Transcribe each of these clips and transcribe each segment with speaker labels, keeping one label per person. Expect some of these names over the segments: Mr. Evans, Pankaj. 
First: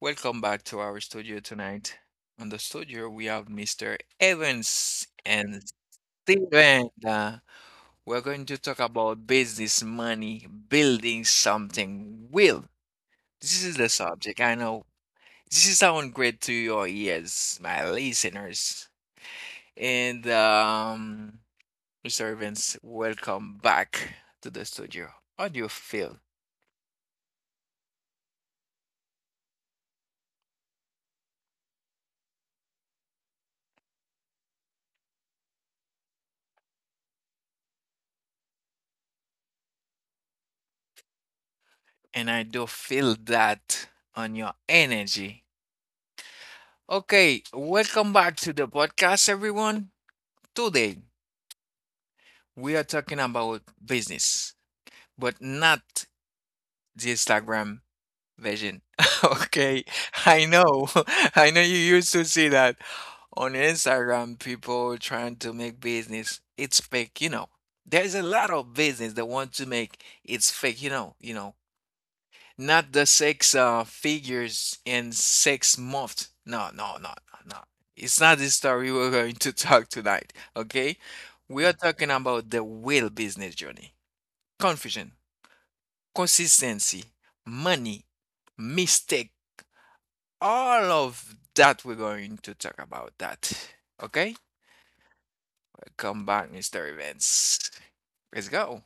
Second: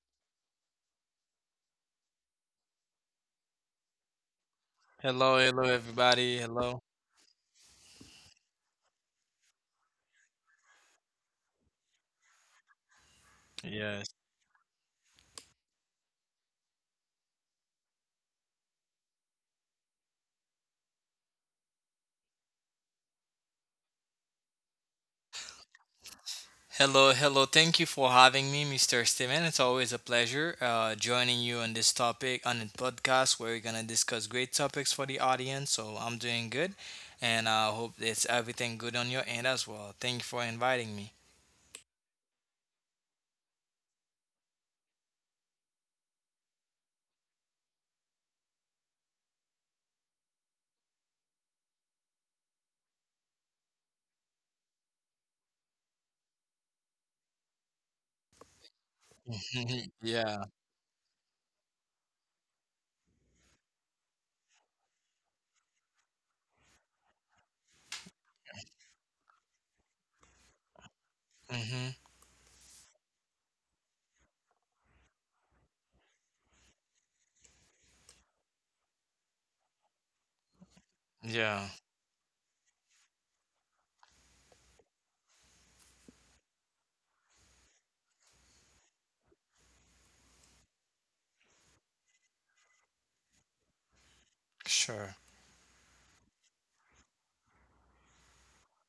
Speaker 1: Welcome back to our studio tonight. On the studio, we have Mr. Evans
Speaker 2: Hello,
Speaker 1: and
Speaker 2: hello, everybody. Hello.
Speaker 1: Steven. We're going to talk about business, money, building something real. This is the
Speaker 2: Yes.
Speaker 1: subject. I know this is sound great to your ears, my listeners. And Mr. Evans, welcome back to the studio. How do you feel?
Speaker 2: Hello, hello. Thank you for having me, Mr. Steven. It's always a pleasure joining you on this topic on the podcast where we're gonna discuss great topics for the audience. So I'm doing good, and I hope it's everything good on your end as well. Thank you for inviting me.
Speaker 1: And I do feel that on your energy. Okay, welcome back to the podcast, everyone. Today, we are talking about business, but not the Instagram version. Okay,
Speaker 2: yeah.
Speaker 1: I know, I know you used to see that on Instagram, people trying to make business. It's fake, There's a lot of business that want to make it's fake,
Speaker 2: Hmm.
Speaker 1: Not the six figures in six months. No, no, no, no, no. It's not the story we're going to talk tonight, okay? We
Speaker 2: Yeah.
Speaker 1: are talking about the real business journey. Confusion, consistency, money, mistake, all of that we're going to talk about that. Okay?
Speaker 2: Sure.
Speaker 1: Come back, Mr. Events. Let's go.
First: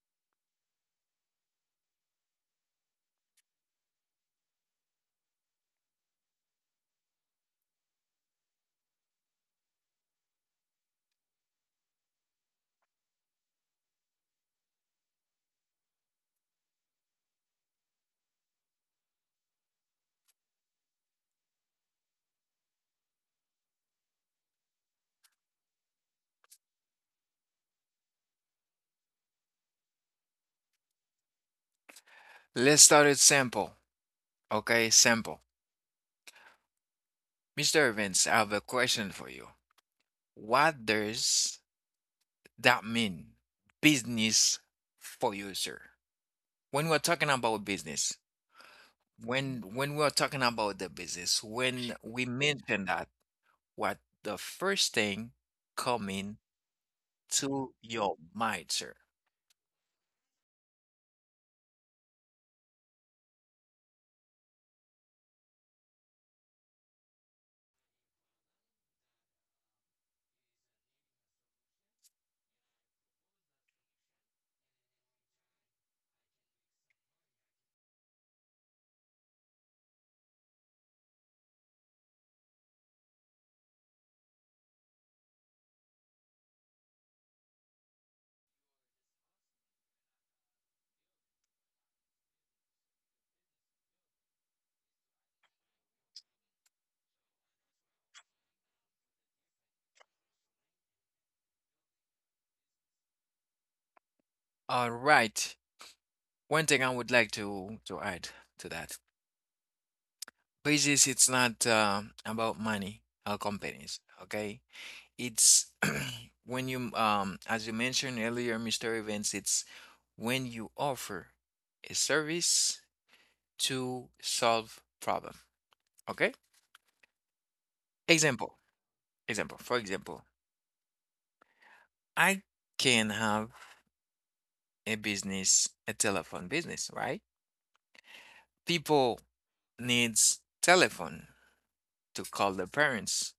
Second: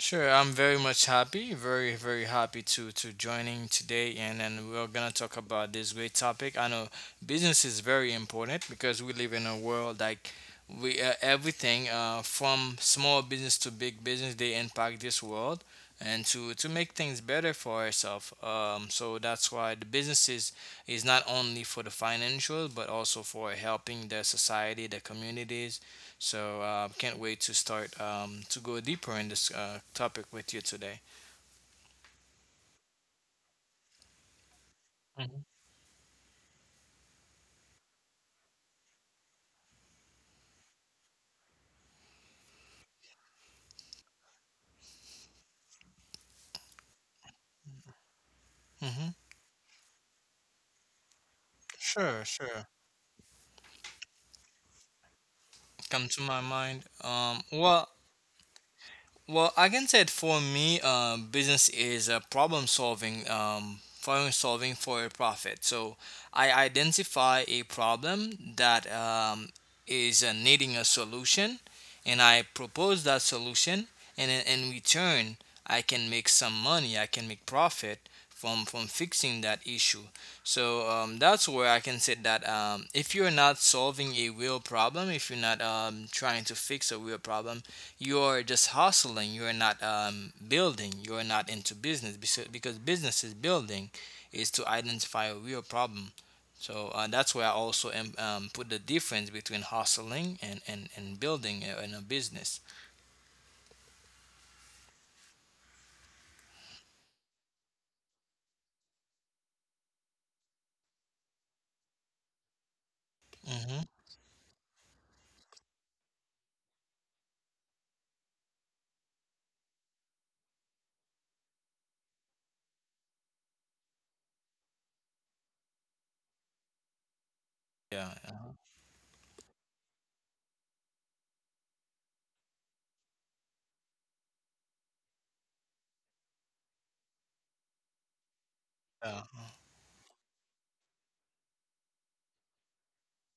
Speaker 2: Sure, I'm very much happy, very happy to joining today, and then we're gonna talk about this great topic. I know business is very important because we live in a world like we everything from small business to big business they impact this world and to make things better for ourselves. So that's why the business is not only for the financial but also for helping the society, the communities so can't wait to start to go deeper in this topic with you today.
Speaker 1: Let's start it simple. Okay, simple. Mr. Evans, I have a question for you. What does that mean business for user? When we're talking about business,
Speaker 2: Mm-hmm.
Speaker 1: when we're talking about the business, when
Speaker 2: Sure,
Speaker 1: we
Speaker 2: sure.
Speaker 1: mention that, what the first thing
Speaker 2: Come to
Speaker 1: coming
Speaker 2: my mind.
Speaker 1: to your mind, sir?
Speaker 2: Well, I can say it for me, business is a problem solving for a profit. So I identify a problem that is needing a solution, and I propose that solution, and in return, I can make some money. I can make profit from fixing that issue. So that's where I can say that if you're not solving a real problem, if you're not trying to fix a real problem, you're just hustling. You're not building. You're not into business because business is building, is to identify a real problem. So that's where I also am, put the difference between hustling and and building in a business.
Speaker 1: All right. One thing I would like to add to that. Business, it's not about money or
Speaker 2: Hmm.
Speaker 1: companies, okay? It's when you as you mentioned earlier, Mr. Events, it's when you offer a service to solve problem, okay?
Speaker 2: Yeah.
Speaker 1: Example example, for example, I can have a business, a telephone business, right? People
Speaker 2: Uh,
Speaker 1: needs telephone to call their parents,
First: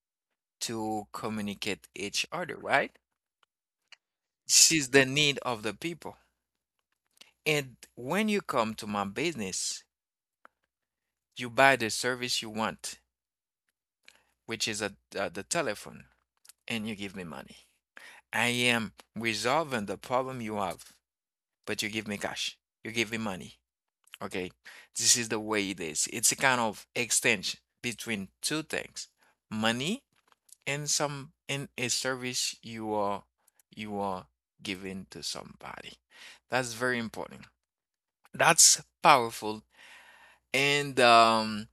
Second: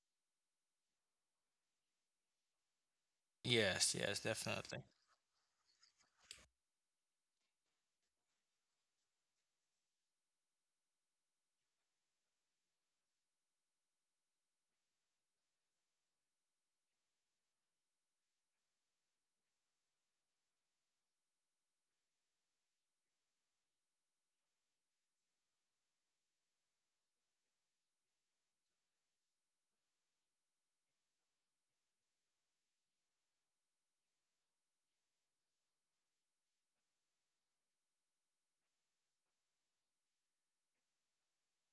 Speaker 1: to communicate each other, right?
Speaker 2: yes. Yes.
Speaker 1: This
Speaker 2: Definitely.
Speaker 1: is the need of the people, and when you come to my business, you buy the service you want, which is a, the telephone, and you give me money. I am resolving the problem you have, but you give me cash. You give me money. Okay. This is the way it is. It's a kind of exchange between two things, money and some and a service you are giving to somebody. That's very important. That's powerful. And,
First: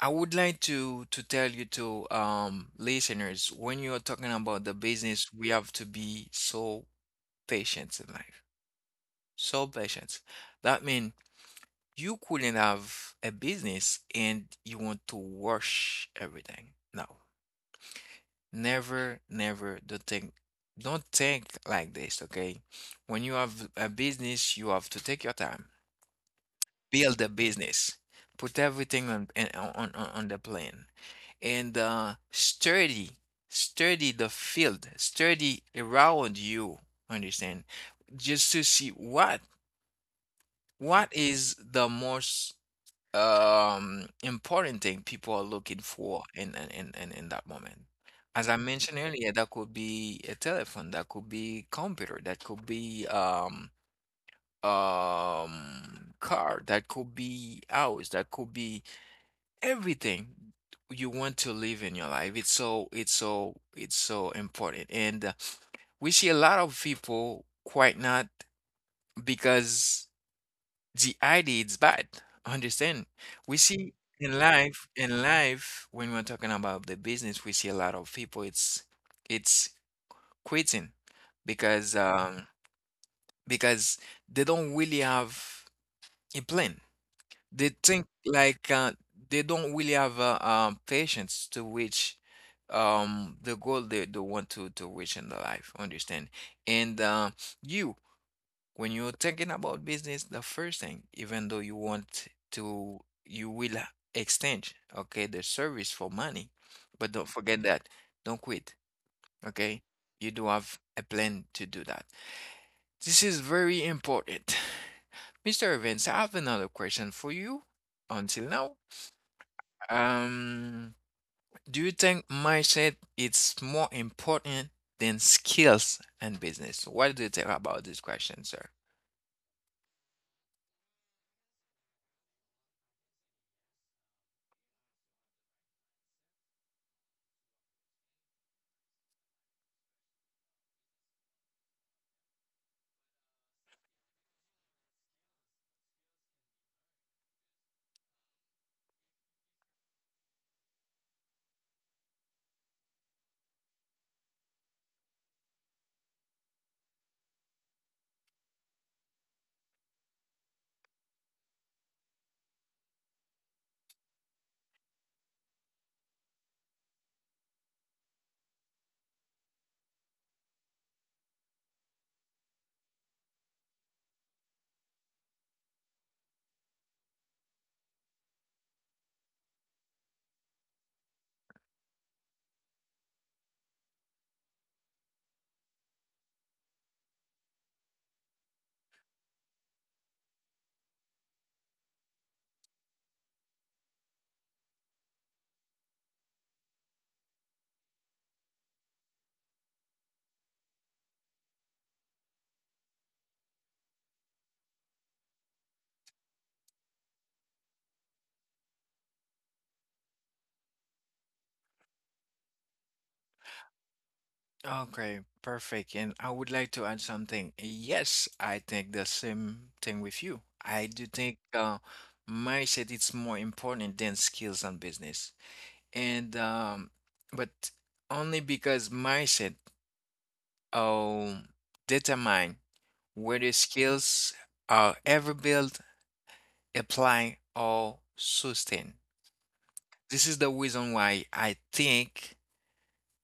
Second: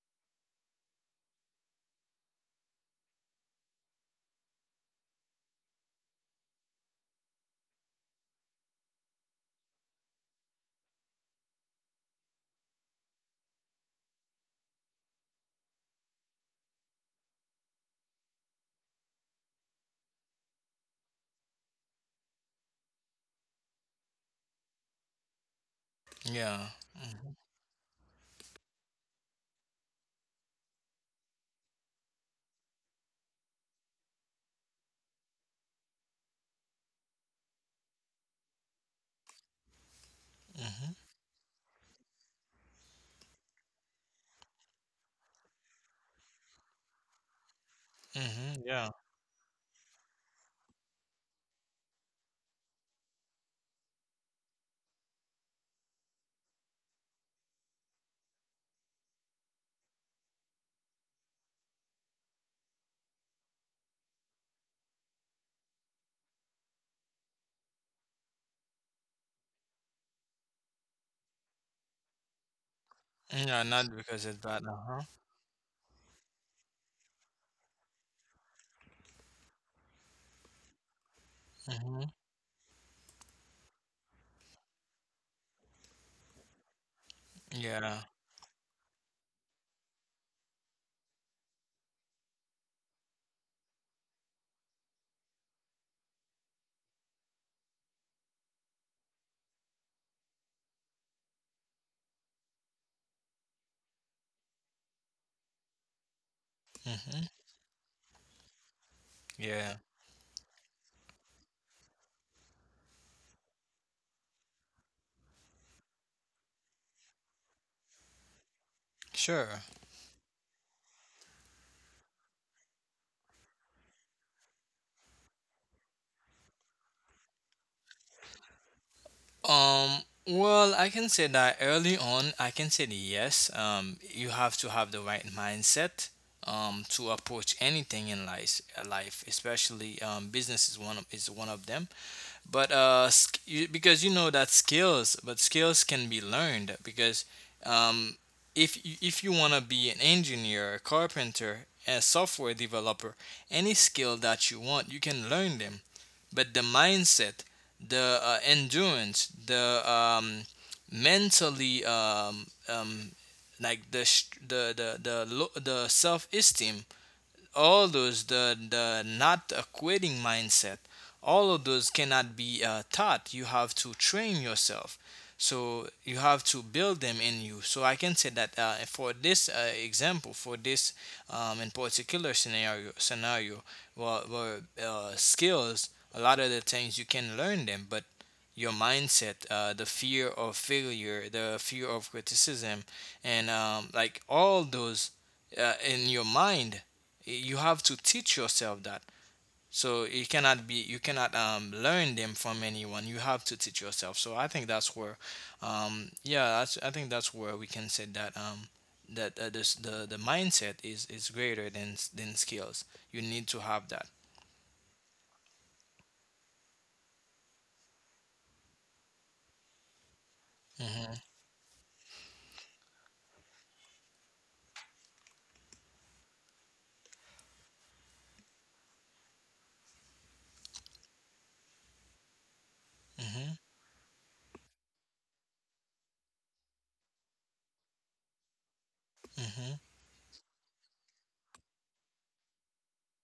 Speaker 1: I would like to tell you to listeners, when you are talking about the business, we have to be so patient in life. So patient. That means you couldn't have a business and you want to rush everything. No. Never, never, don't think like this, okay? When you have a business, you have to take your time.
Speaker 2: Yeah.
Speaker 1: Build a business. Put everything on the plan, and study, study the field, study around you. Understand? Just to see
Speaker 2: Mm-hmm.
Speaker 1: what is the most important thing people are looking for in that moment. As I
Speaker 2: Mm-hmm. Yeah.
Speaker 1: mentioned earlier, that could be a telephone, that could be computer, that could be car, that could be house, that could be everything you want to live in your life. It's so important. And we see a lot of people quite not because the idea is bad. Understand? We
Speaker 2: Yeah.
Speaker 1: see
Speaker 2: Not because it's
Speaker 1: in
Speaker 2: bad. Uh
Speaker 1: life
Speaker 2: huh.
Speaker 1: in life when we're talking about the business, we see a lot of people it's quitting because
Speaker 2: Mm-hmm.
Speaker 1: um because they don't really have a plan. They
Speaker 2: Yeah.
Speaker 1: think like they don't really have patience to reach the goal they want to reach in their life. Understand? And you, when you're thinking about business, the first thing, even though you want to, you will exchange, okay, the service for money. But
Speaker 2: Mm-hmm.
Speaker 1: don't forget that. Don't quit,
Speaker 2: Yeah.
Speaker 1: okay? You do have a plan to do that. This is very important. Mr. Evans, I have another question for you. Until now,
Speaker 2: Sure.
Speaker 1: um, do you think mindset is more important than skills and business? What do you think about this question, sir?
Speaker 2: Um, I can say that early on, I can say that yes. You have to have the right mindset to approach anything in life, life especially business is is one of them. But you, because you know that skills, but skills can be learned because um, if you want to be an engineer, a carpenter, a software developer, any skill that you want, you can learn them but the mindset, the endurance, the mentally like the sh- the, lo- the self esteem all those the not a quitting mindset all of those cannot be taught. You have to train yourself, so you have to build them in you. So I can say that for this example, for this in particular scenario where skills, a lot of the things you can learn them, but your mindset, the fear of failure, the fear of criticism, and like all those in your mind, you have to teach yourself that. So it cannot be, you cannot learn them from anyone. You have to teach yourself. So I think that's where I think that's where we can say that the mindset is greater than skills. You need to have that.
Speaker 1: Okay, perfect. And I would like to add something. Yes, I think the same thing with you. I do
Speaker 2: Mm-hmm.
Speaker 1: think mindset is more important than skills and business. And but only because mindset um determine
Speaker 2: Mm-hmm.
Speaker 1: whether skills are ever built apply or sustain.
Speaker 2: Mm-hmm.
Speaker 1: This is the reason why I think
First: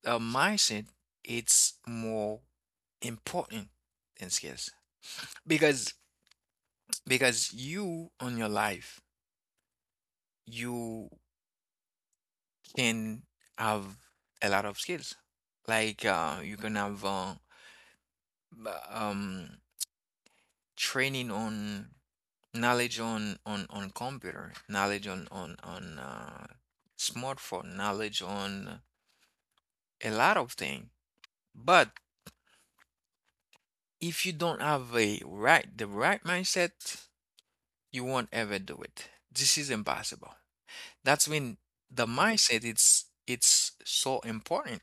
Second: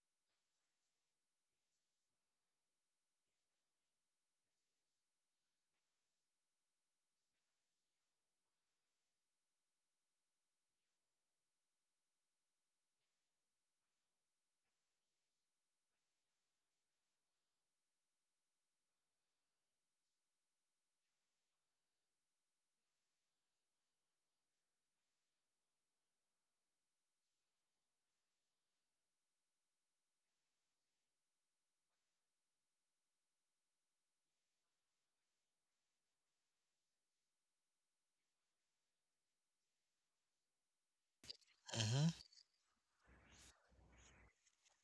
Speaker 1: a mindset it's more important than skills, because because you on your life you can have a lot of skills like you can have b- um, training on knowledge on computer, knowledge on smartphone, knowledge on a lot of things, but if you don't have a right the right mindset, you won't ever do it. This is impossible. That's when
Speaker 2: Mm-hmm.
Speaker 1: the mindset it's so important.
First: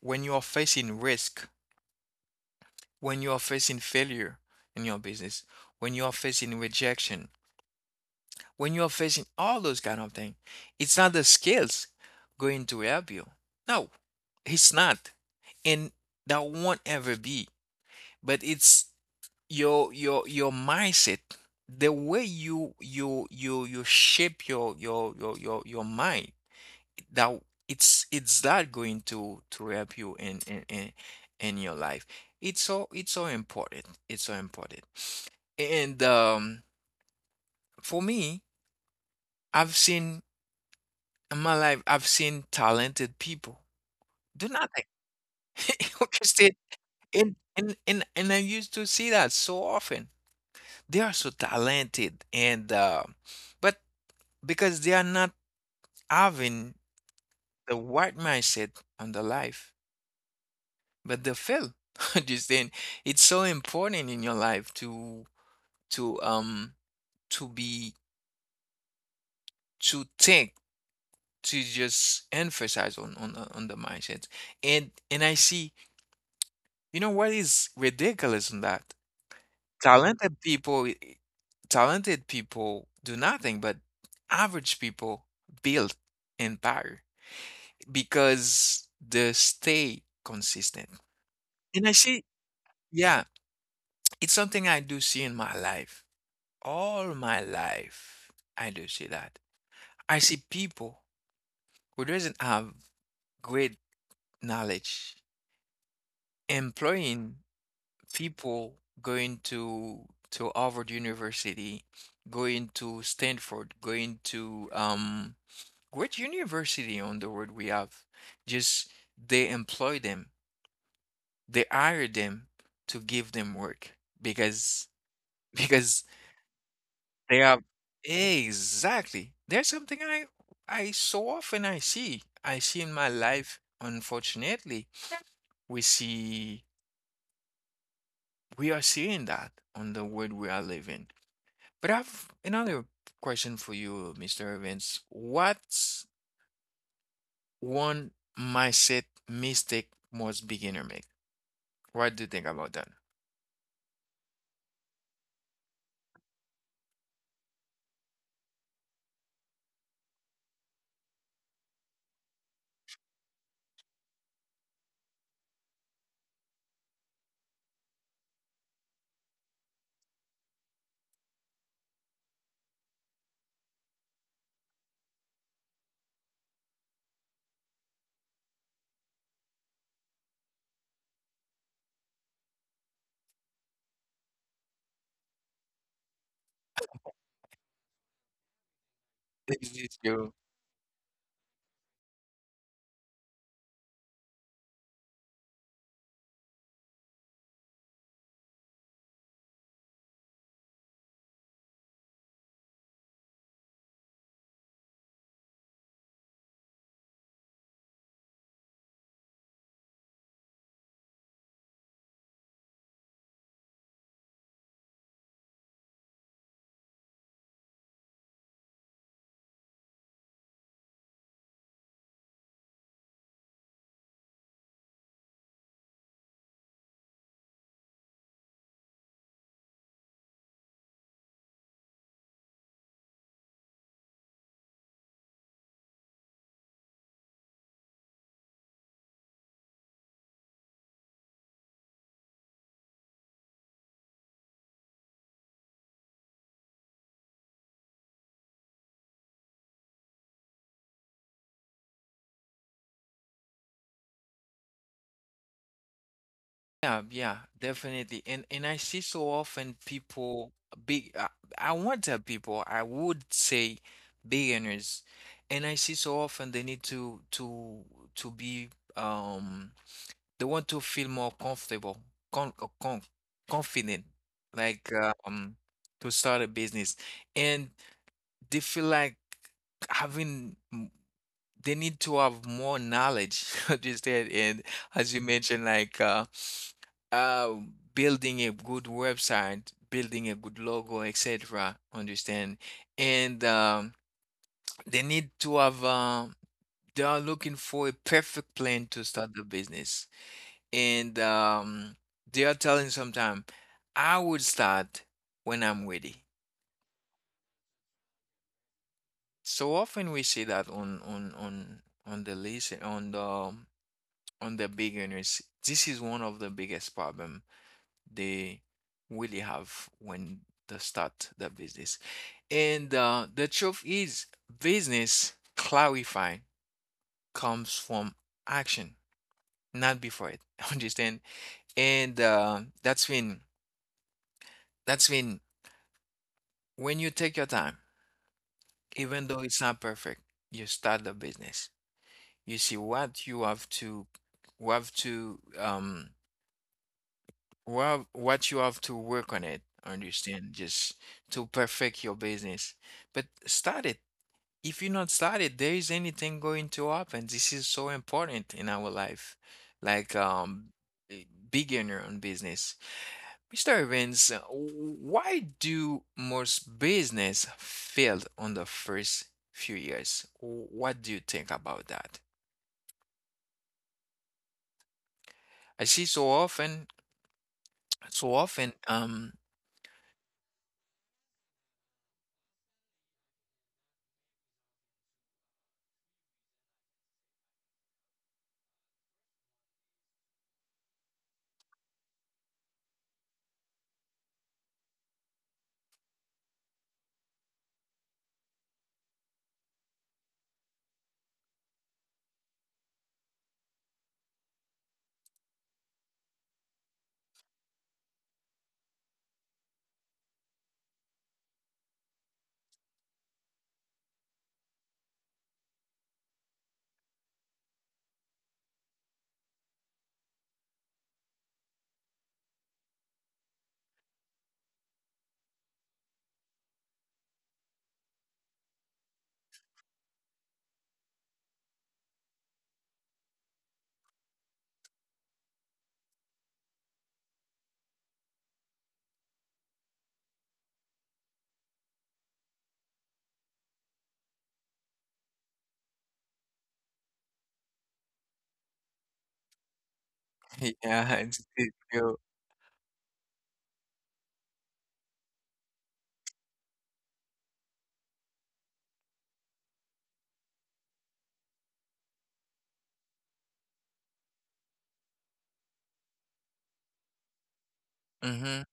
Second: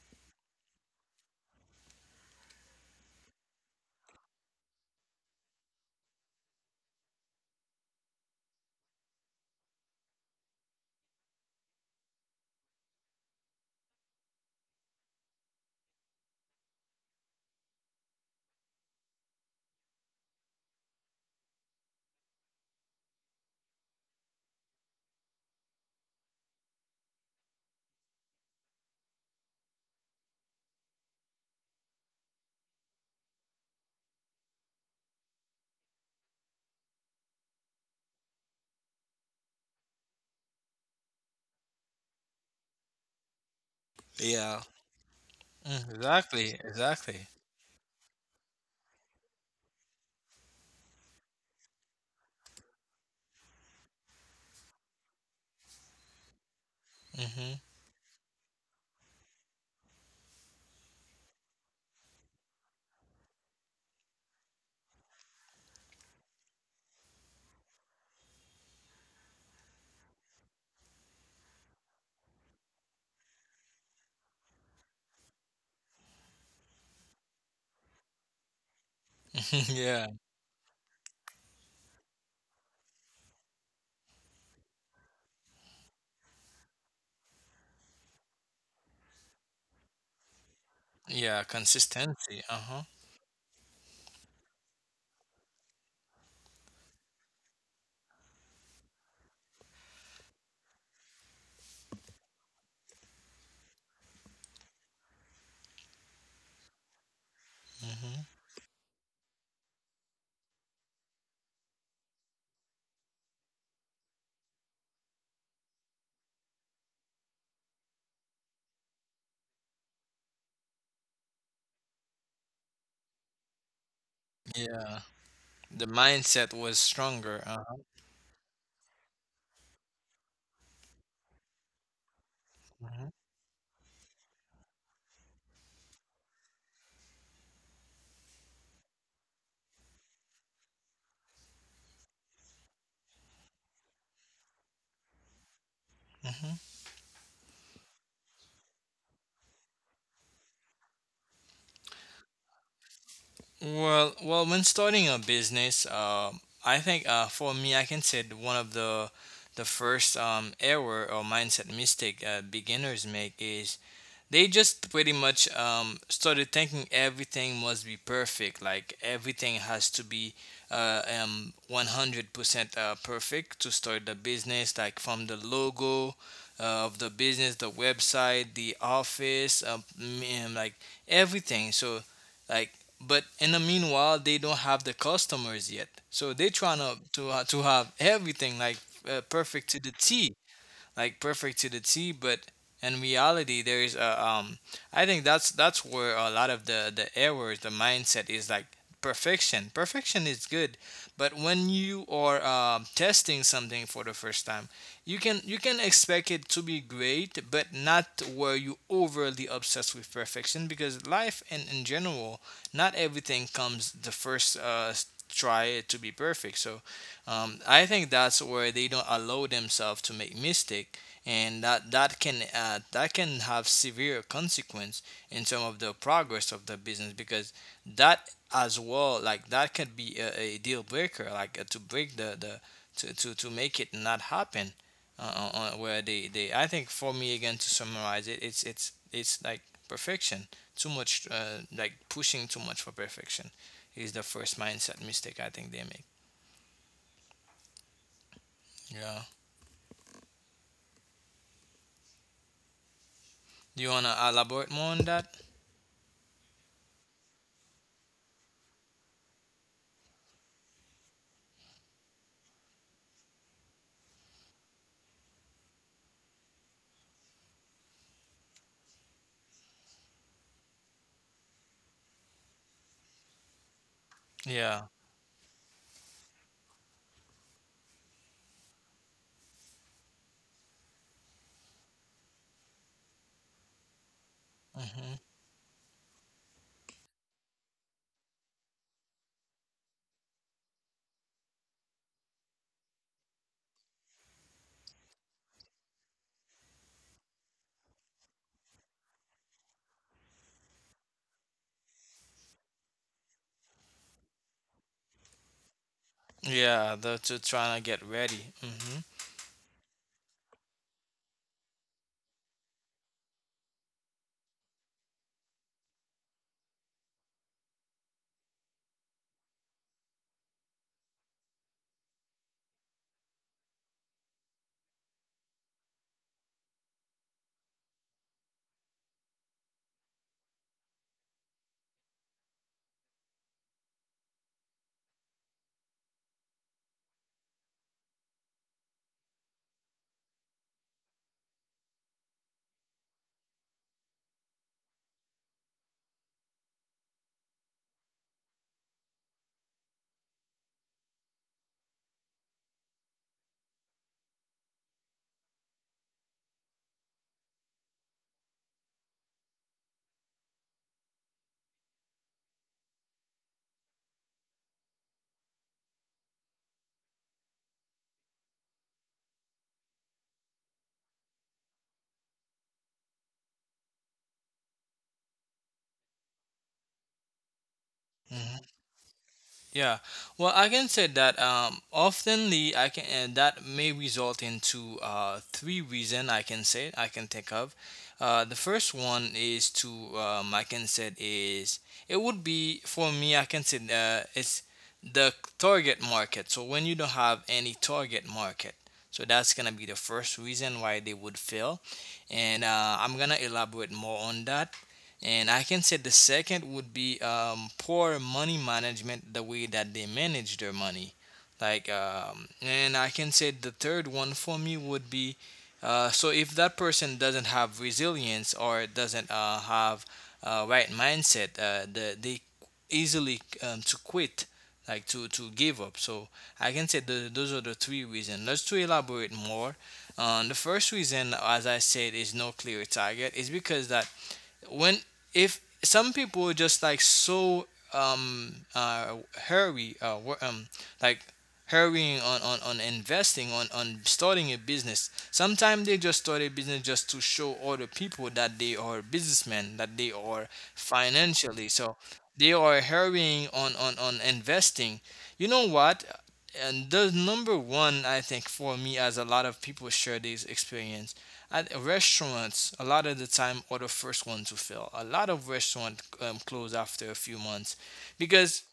Speaker 1: When you are facing risk, when you are facing failure in your business, when you are facing rejection, when you are facing all those kind of things, it's not the skills going to help you. No, it's not. And that won't ever be. But it's your mindset, the way you shape your mind that it's that going to help you in your life. It's so important. It's so important. And, for me, I've seen in my life, I've seen talented people do
Speaker 2: Yeah.
Speaker 1: nothing.
Speaker 2: Mm, exactly
Speaker 1: Understand?
Speaker 2: exactly
Speaker 1: And I used to see that so often. They are so talented, and but because they are not having
Speaker 2: Mm-hmm.
Speaker 1: the right mindset on the life, but they fail. Understand? It's so important in your life to um to be, to think, to just emphasize on the mindset. And I see, you know what is ridiculous in that?
Speaker 2: yeah.
Speaker 1: Talented people, talented people do nothing, but average people build empire because they stay consistent.
Speaker 2: Yeah,
Speaker 1: And I see.
Speaker 2: consistency. Uh-huh.
Speaker 1: Yeah, it's something I do see in my life. All my life, I do see that. I see people who doesn't have great knowledge employing
Speaker 2: Mm-hmm.
Speaker 1: people going to Harvard University, going to Stanford, going to great university on the world we have. Just they employ them, they hire them to give them work because
Speaker 2: Yeah, the
Speaker 1: because
Speaker 2: mindset was stronger.
Speaker 1: they are.
Speaker 2: Uh-huh.
Speaker 1: Exactly. There's something I so often I see. I see in
Speaker 2: Mm-hmm.
Speaker 1: my life, unfortunately, we see we are seeing that on the world we are living. But I've another question for you, Mr. Evans. What's
Speaker 2: Mm-hmm.
Speaker 1: one mindset mistake most beginner make? What do you think about that?
Speaker 2: Well, well, when starting a business, I think for me, I can say that one of the first error or mindset mistake beginners make is they just pretty much started thinking everything must be perfect, like everything has to be 100% perfect to start the business, like from the logo of the business, the website, the office, and like everything, so like, but in the meanwhile they don't have the customers yet, so they trying to have everything like perfect
Speaker 1: This
Speaker 2: to the
Speaker 1: is your.
Speaker 2: T, like perfect to the T, but in reality, there is a. I think that's where a lot of the errors, the mindset is like perfection. Perfection is good, but when you are testing something for the first time, you can expect it to be great, but not where you overly obsessed with perfection, because life and in general, not everything comes the first try to be perfect. So I think that's where they don't allow themselves to make mistake, and that can that can have severe consequence in terms of the progress of the business, because that as well, like that could be a deal breaker, like to break to make it not happen where they, I think for me, again, to summarize it, it's like perfection, too much like pushing too much for perfection is the first mindset mistake I think they make. Yeah. Do you want to elaborate more on that?
Speaker 1: Yeah, yeah, definitely. And I see so often people, big I won't tell people, I would say beginners. And I see so often they need to to be, um they want to feel more comfortable, con uh, con confident,
Speaker 2: Yeah.
Speaker 1: like to start a business. And they feel like having they need to have more knowledge understand and as
Speaker 2: Hmm.
Speaker 1: you mentioned like uh building a good website, building a good logo, etc., understand, and they need to have they are looking for a perfect plan to start the business, and they are telling sometime, I would start when I'm ready.
Speaker 2: Yeah, they're just trying to get ready. Hmm.
Speaker 1: So often we see that on the list on the big earners. This is one of the biggest problem they really have when they start the business. And the truth is, business clarifying comes from action, not before it. Understand? And that's when you take your time, even though it's not perfect, you start the business. You see what you have to well, what you have to work on it, understand, just to perfect your business. But start it. If you not start it, there is anything going to happen. This is so important in our life. Like eh, beginner on business. Mr. Evans, w- why do most business fail on the first few years? W- What do you think about that? I see so often,
Speaker 2: Hmm. Yeah, well, I can say that oftenly I can and that may result into three reason I can say I can think of. The first one is to I can say is it would be for me, I can say it's the target market. So when you don't have any target market, so that's gonna be the first reason why they would fail, and I'm gonna elaborate more on that. And I can say the second would be poor money management, the way that they manage their money. Like, and I can say the third one for me would be so if that person doesn't have resilience or doesn't have right mindset, they easily to quit, like to give up. So I can say those are the three reasons. Let's to elaborate more. The first reason, as I said, is no clear target. Is because that when, if some people are just like so um uh hurry like hurrying on investing on starting a business, sometimes they just start a business just to show other people that they are businessmen, that they are
Speaker 1: yeah, it's,
Speaker 2: financially.
Speaker 1: it,
Speaker 2: So
Speaker 1: you,
Speaker 2: they are hurrying on investing, you know what, and the number one, I think for me, as a lot of people share this experience at restaurants, a lot of the time are the first one to fail. A lot of restaurants close after a few months
Speaker 1: mm-hmm,
Speaker 2: because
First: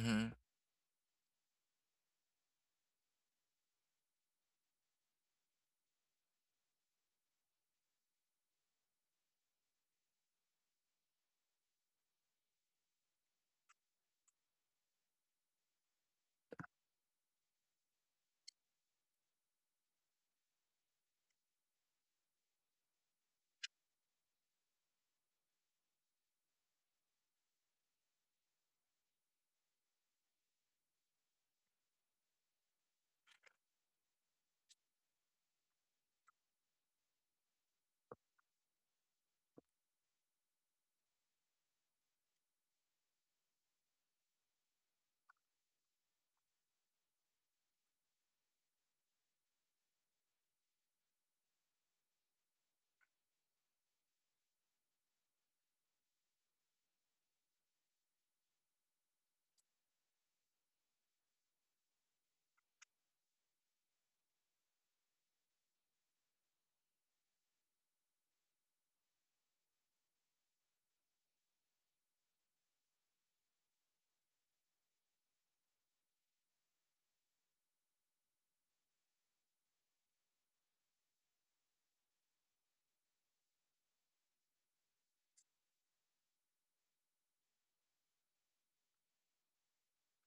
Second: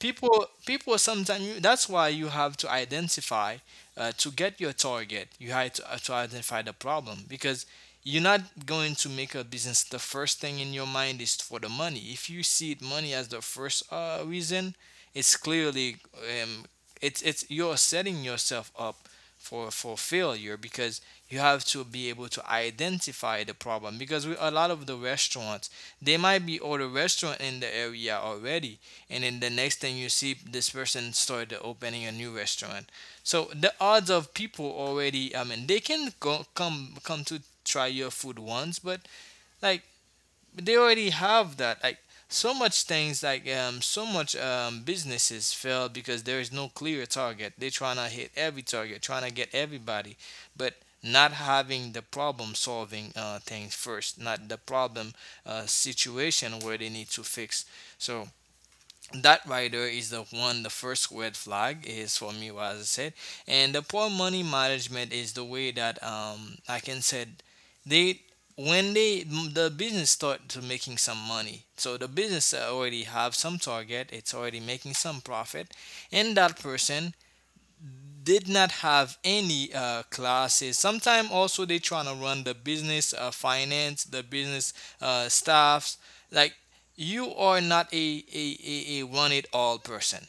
Speaker 1: mm-hmm.
Speaker 2: people sometimes, that's why you have to identify to get your target, you have to identify the problem, because you're not going to make a business. The first thing in your mind is for the money. If you see it money as the first reason, it's clearly um, it's you're setting yourself up for failure, because you have to be able to identify the problem, because we, a lot of the restaurants, they might be all the restaurant in the area already, and then the next thing you see, this person started opening a new restaurant. So the odds of people already, I mean they can go come to try your food once, but like they already have that, like so much things, like so much businesses fail because there is no clear target. They're trying to hit every target, trying to get everybody, but not having the problem solving things first, not the problem situation where they need to fix. So that rider is the one, the first red flag is for me what I said. And the poor money management is the way that like I can said, they when they, the business start to making some money, so the business already have some target, it's already making some profit, and that person did not have any classes. Sometimes also they trying to run the business finance, the business staffs. Like you are not a run it all person.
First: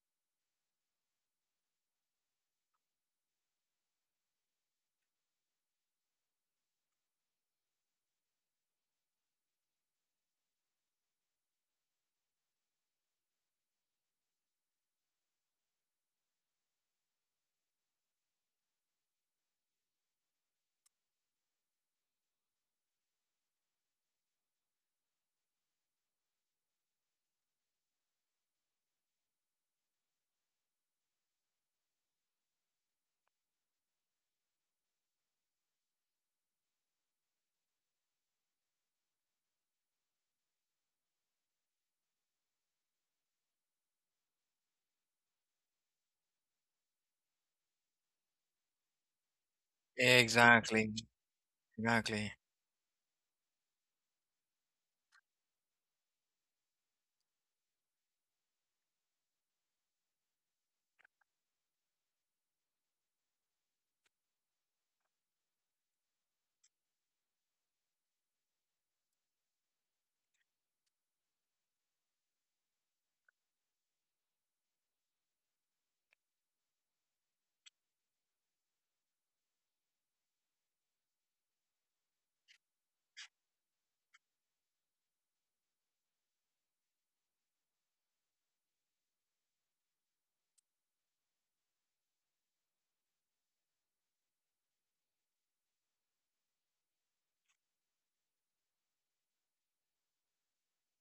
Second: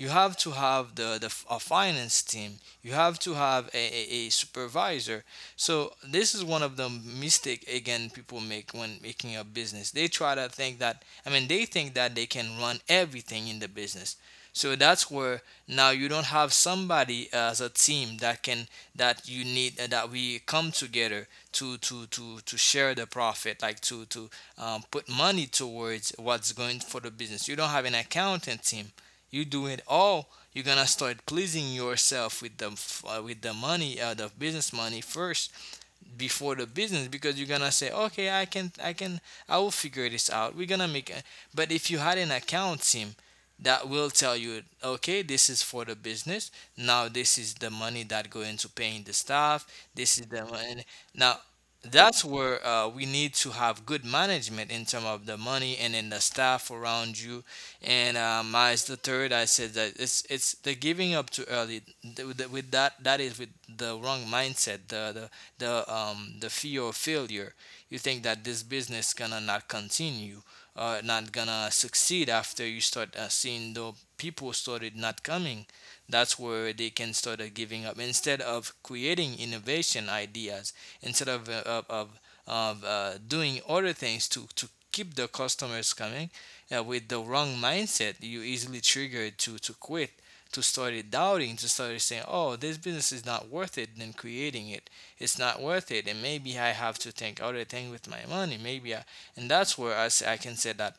Speaker 2: You have to have the a finance team. You have to have a supervisor. So this is one of the mistake again people make when making a business. They try to think that, I mean they think that they can run everything in the business. So that's where now you don't have somebody as a team that can that you need that we come together to share the profit, like to put money towards what's going for the business. You don't have an accountant team, you do it all. You're gonna start pleasing yourself with the with the money, the business money first before the business, because you're gonna say, okay, I can I will figure this out, we're gonna make a— but if you had an account team that will tell you, okay, this is for the business, now this is the money that go into paying the staff, this is the money
Speaker 1: Exactly,
Speaker 2: now. That's
Speaker 1: exactly.
Speaker 2: where we need to have good management in terms of the money and in the staff around you. And as the third, I said that it's the giving up too early. With that, that is with the wrong mindset. The the fear of failure. You think that this business gonna not continue, not gonna succeed after you start seeing the people started not coming. That's where they can start giving up instead of creating innovation ideas, instead of doing other things to keep the customers coming. With the wrong mindset, you easily triggered to quit, to start doubting, to start saying, oh, this business is not worth it than creating it, it's not worth it, and maybe I have to think other thing with my money. Maybe I— and that's where I can say that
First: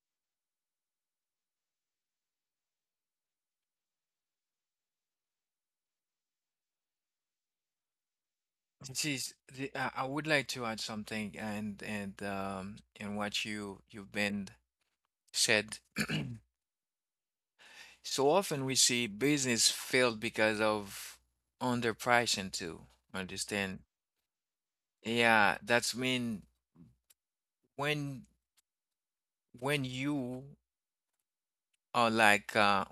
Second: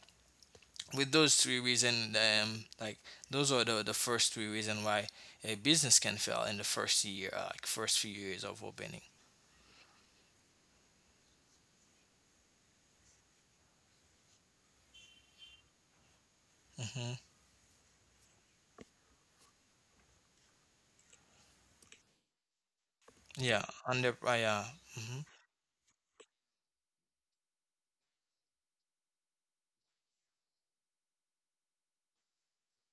Speaker 2: with those three reasons, those are the first three reasons why a business can fail in the first year, like first few years of opening.
Speaker 1: It is the, I would like to add something and what you you've been said.
Speaker 2: Hmm.
Speaker 1: So often we see business failed because of underpricing too.
Speaker 2: Yeah,
Speaker 1: Understand?
Speaker 2: under yeah. Hmm.
Speaker 1: Yeah, that's mean when when you are like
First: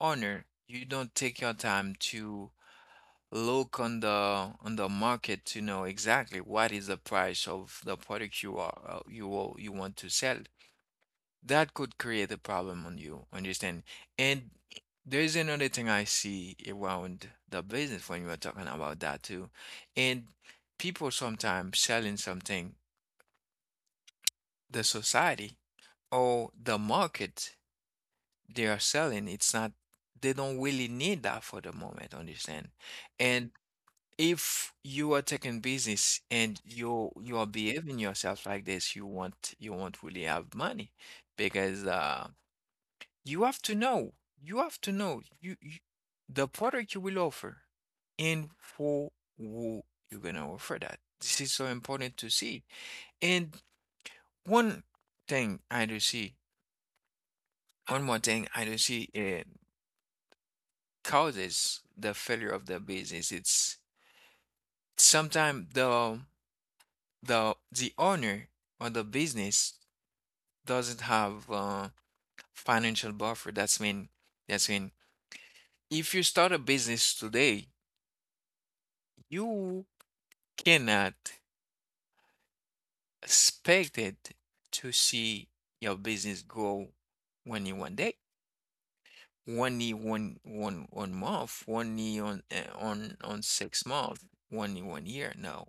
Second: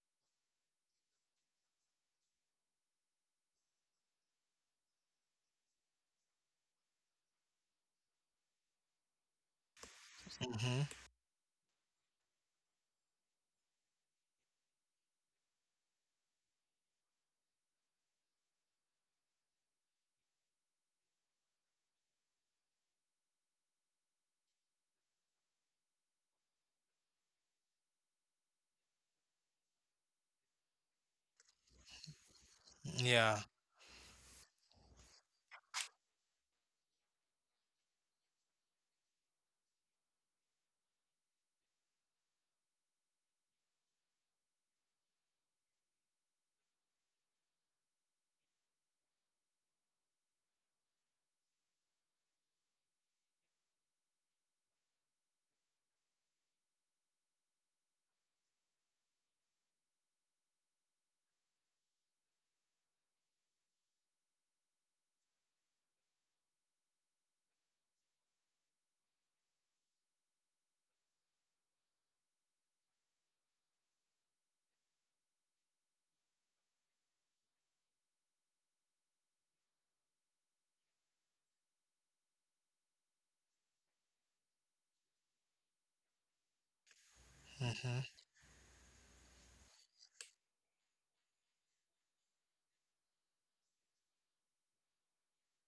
Speaker 1: owner, you don't take your time to look on the market to know exactly what is the price of the product you are you you want to sell.
Speaker 2: Hmm.
Speaker 1: That could create a problem on you, understand? And there's another thing I see around the business when you are talking about that too. And people sometimes selling something the society or the market they are selling, it's not they don't really need that for the moment, understand?
Speaker 2: Yeah.
Speaker 1: And if you are taking business and you are behaving yourself like this, you won't really have money because you have to know you have to know you, you the product you will offer and for who you're gonna offer that. This is so important to see. And one thing I do see, one more thing I do see causes the failure of the business. It's sometimes the owner or the business doesn't have financial buffer. That's mean if you start a business today, you cannot expect it to see your business grow only one
Speaker 2: Hmm.
Speaker 1: day, only one month, only on 6 months, only 1 year. No,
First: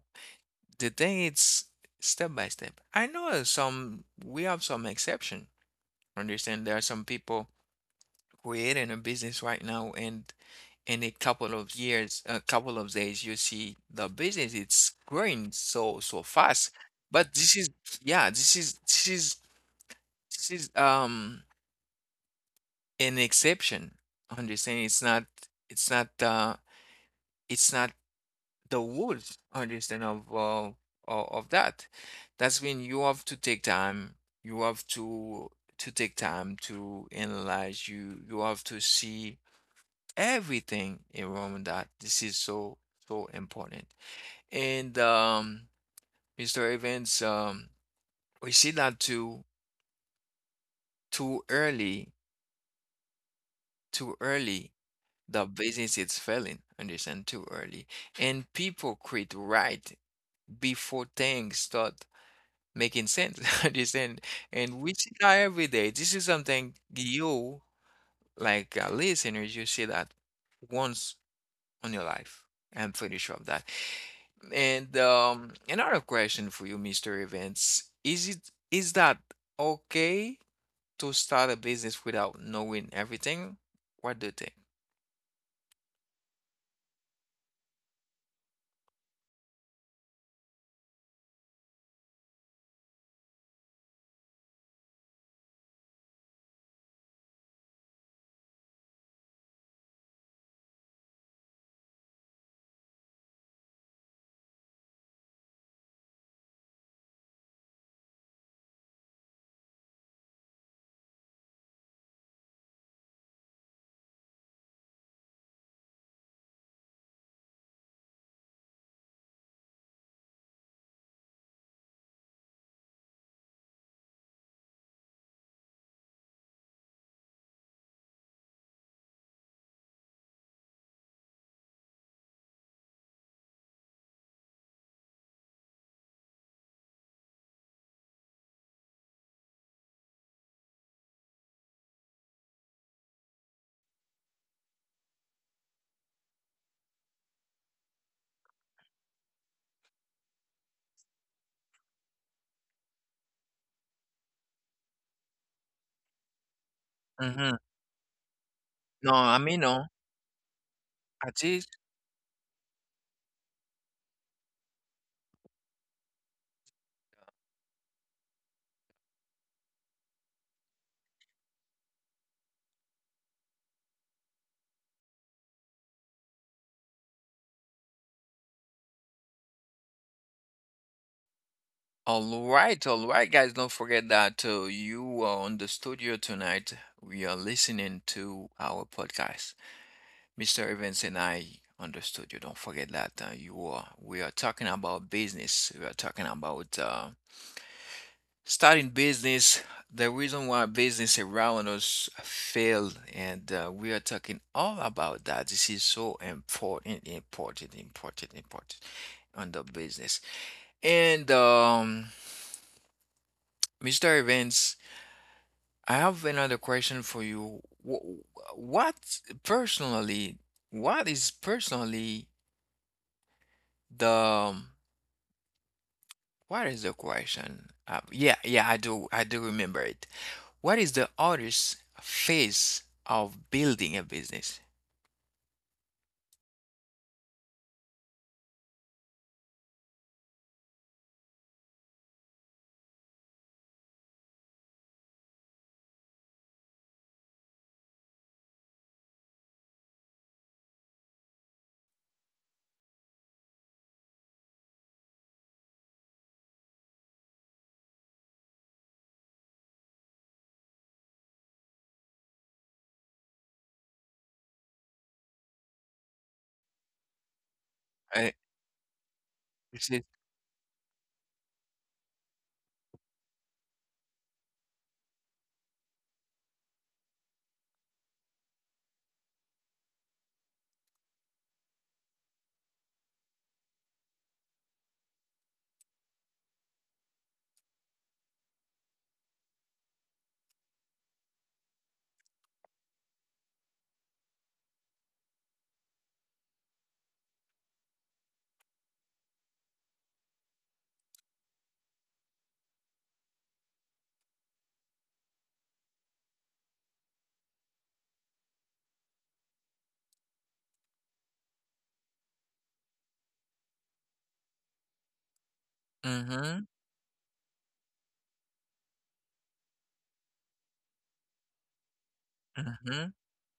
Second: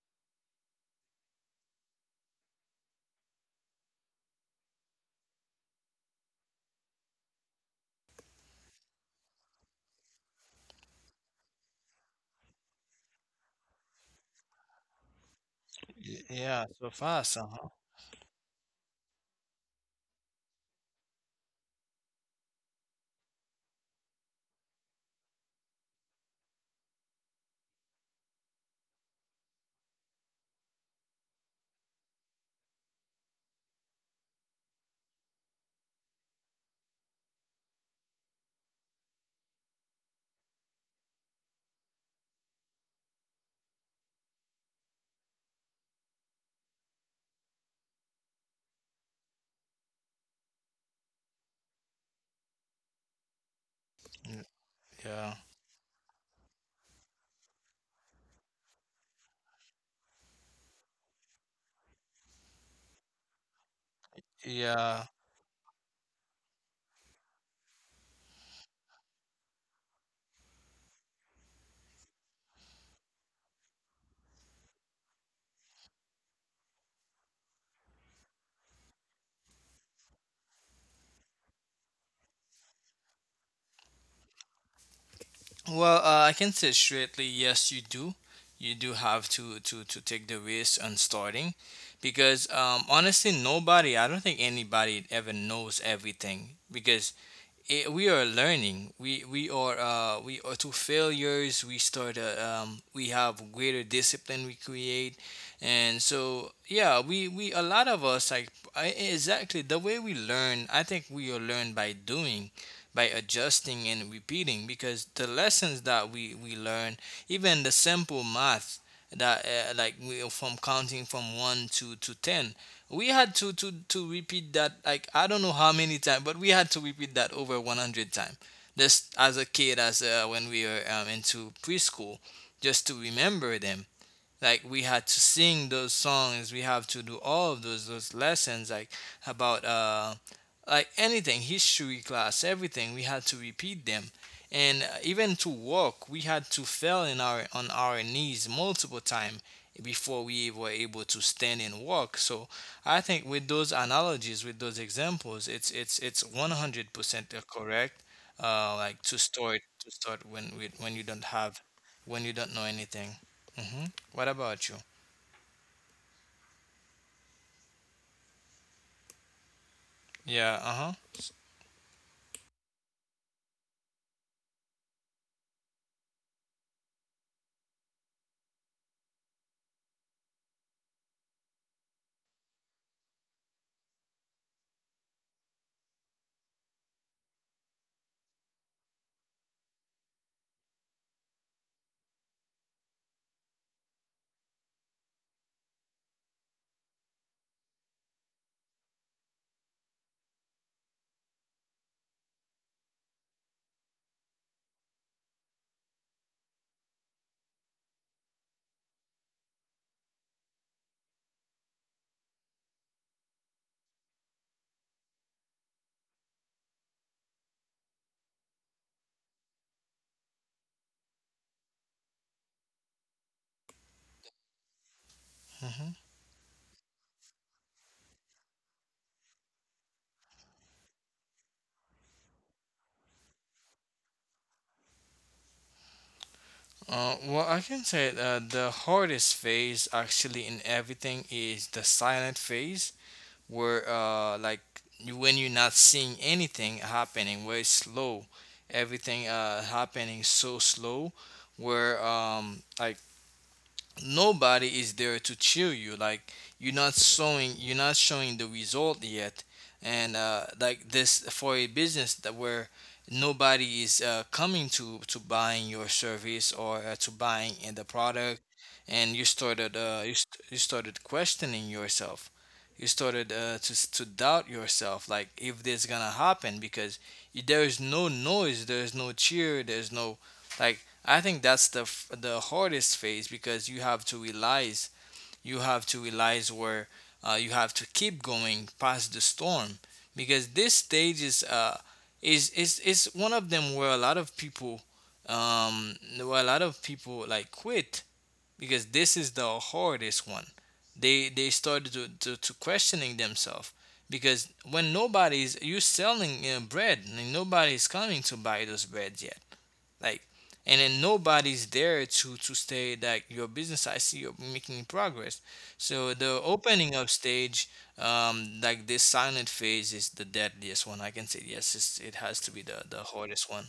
Speaker 1: the thing is step by step. I know some we have some exception. Understand there are some people creating a business right now, and in a couple of years, a couple of days, you see the business it's growing so so
Speaker 2: Yeah,
Speaker 1: fast.
Speaker 2: so
Speaker 1: But
Speaker 2: fast,
Speaker 1: this
Speaker 2: uh-huh.
Speaker 1: is yeah, this is this is an exception. Understand? It's not it's not uh it's not the rules. Understand of of that. That's when you have to take time. You have to take time to analyze. You have to see everything in Roman that this is so so important. And Mr. Evans, we see that too too early, too
Speaker 2: Mm,
Speaker 1: early,
Speaker 2: yeah,
Speaker 1: the business is failing. Understand? Too early, and people quit right before things start making sense. Understand? And we
Speaker 2: yeah.
Speaker 1: see that every day. This is something you like listeners, you see that once on your life. I'm pretty sure of that. And another question for you, Mr. Evans, is it is that okay to start a business without knowing everything? What do you think?
Speaker 2: Well, I can say straightly, yes, you do. You do have to take the risk on starting, because honestly, nobody— I don't think anybody ever knows everything. Because it, we are learning. We are we are to failures. We start. We have greater discipline. We create, and so yeah, we a lot of us, like I, exactly the way we learn. I think we are learn by doing, by adjusting and repeating, because the lessons that we learn, even the simple math that like we from counting from one to ten, we had to repeat that like I don't know how many times, but we had to repeat that over 100 times. Just as a kid, as when we were into preschool, just to remember them, like we had to sing those songs, we have to do all of those lessons, like about anything, history class, everything, we had to repeat them. And even to walk, we had to fell in our on our knees multiple times before we were able to stand and walk. So I think with those analogies, with those examples, it's 100%
Speaker 1: Mm-hmm.
Speaker 2: correct. Like,
Speaker 1: No,
Speaker 2: to
Speaker 1: I mean,
Speaker 2: start,
Speaker 1: no,
Speaker 2: when you don't
Speaker 1: at
Speaker 2: have,
Speaker 1: least.
Speaker 2: when you don't know anything. Hmm. What about you? Yeah, uh-huh.
Speaker 1: All right, guys. Don't forget that you are on the studio tonight. We are listening to our podcast. Mr. Evans and I on the studio. Don't forget that you are. We are talking about business. We are talking about starting business, the reason why business around us failed, and we are talking all about that. This is so important, important on the business. And Mr. Evans, I have another question for you. What personally, what is personally the
Speaker 2: Mhm.
Speaker 1: what is the question yeah, I do I do remember it. What is the hardest phase of building a business?
Speaker 2: Well, I can say the hardest phase actually in everything is the silent phase, where you— when you're not seeing anything happening, where it's slow, everything happening so slow, where nobody is there to cheer you, like you're not showing the result yet. And like this, for a business that where nobody is coming to buying your service or to buying in the
Speaker 1: Uh,
Speaker 2: product. And you started
Speaker 1: this is,
Speaker 2: you started questioning yourself. You started to doubt yourself, like if this gonna happen, because there is no noise, there's no cheer, there's no— like I think that's the the hardest phase, because you have to realize, you have to realize where you have to keep going past the storm, because this stage is is one of them where a lot of people— where a lot of people like quit, because this is the hardest one. They started to to questioning themselves, because when nobody's— you're selling bread and nobody's coming to buy those breads yet, like, and then nobody's there to say that your business, I see you're making progress. So the
Speaker 1: mm-hmm,
Speaker 2: opening up stage, this silent phase is the deadliest one, I can say. Yes, it's, it has to be the
Speaker 1: mm-hmm.
Speaker 2: hardest one.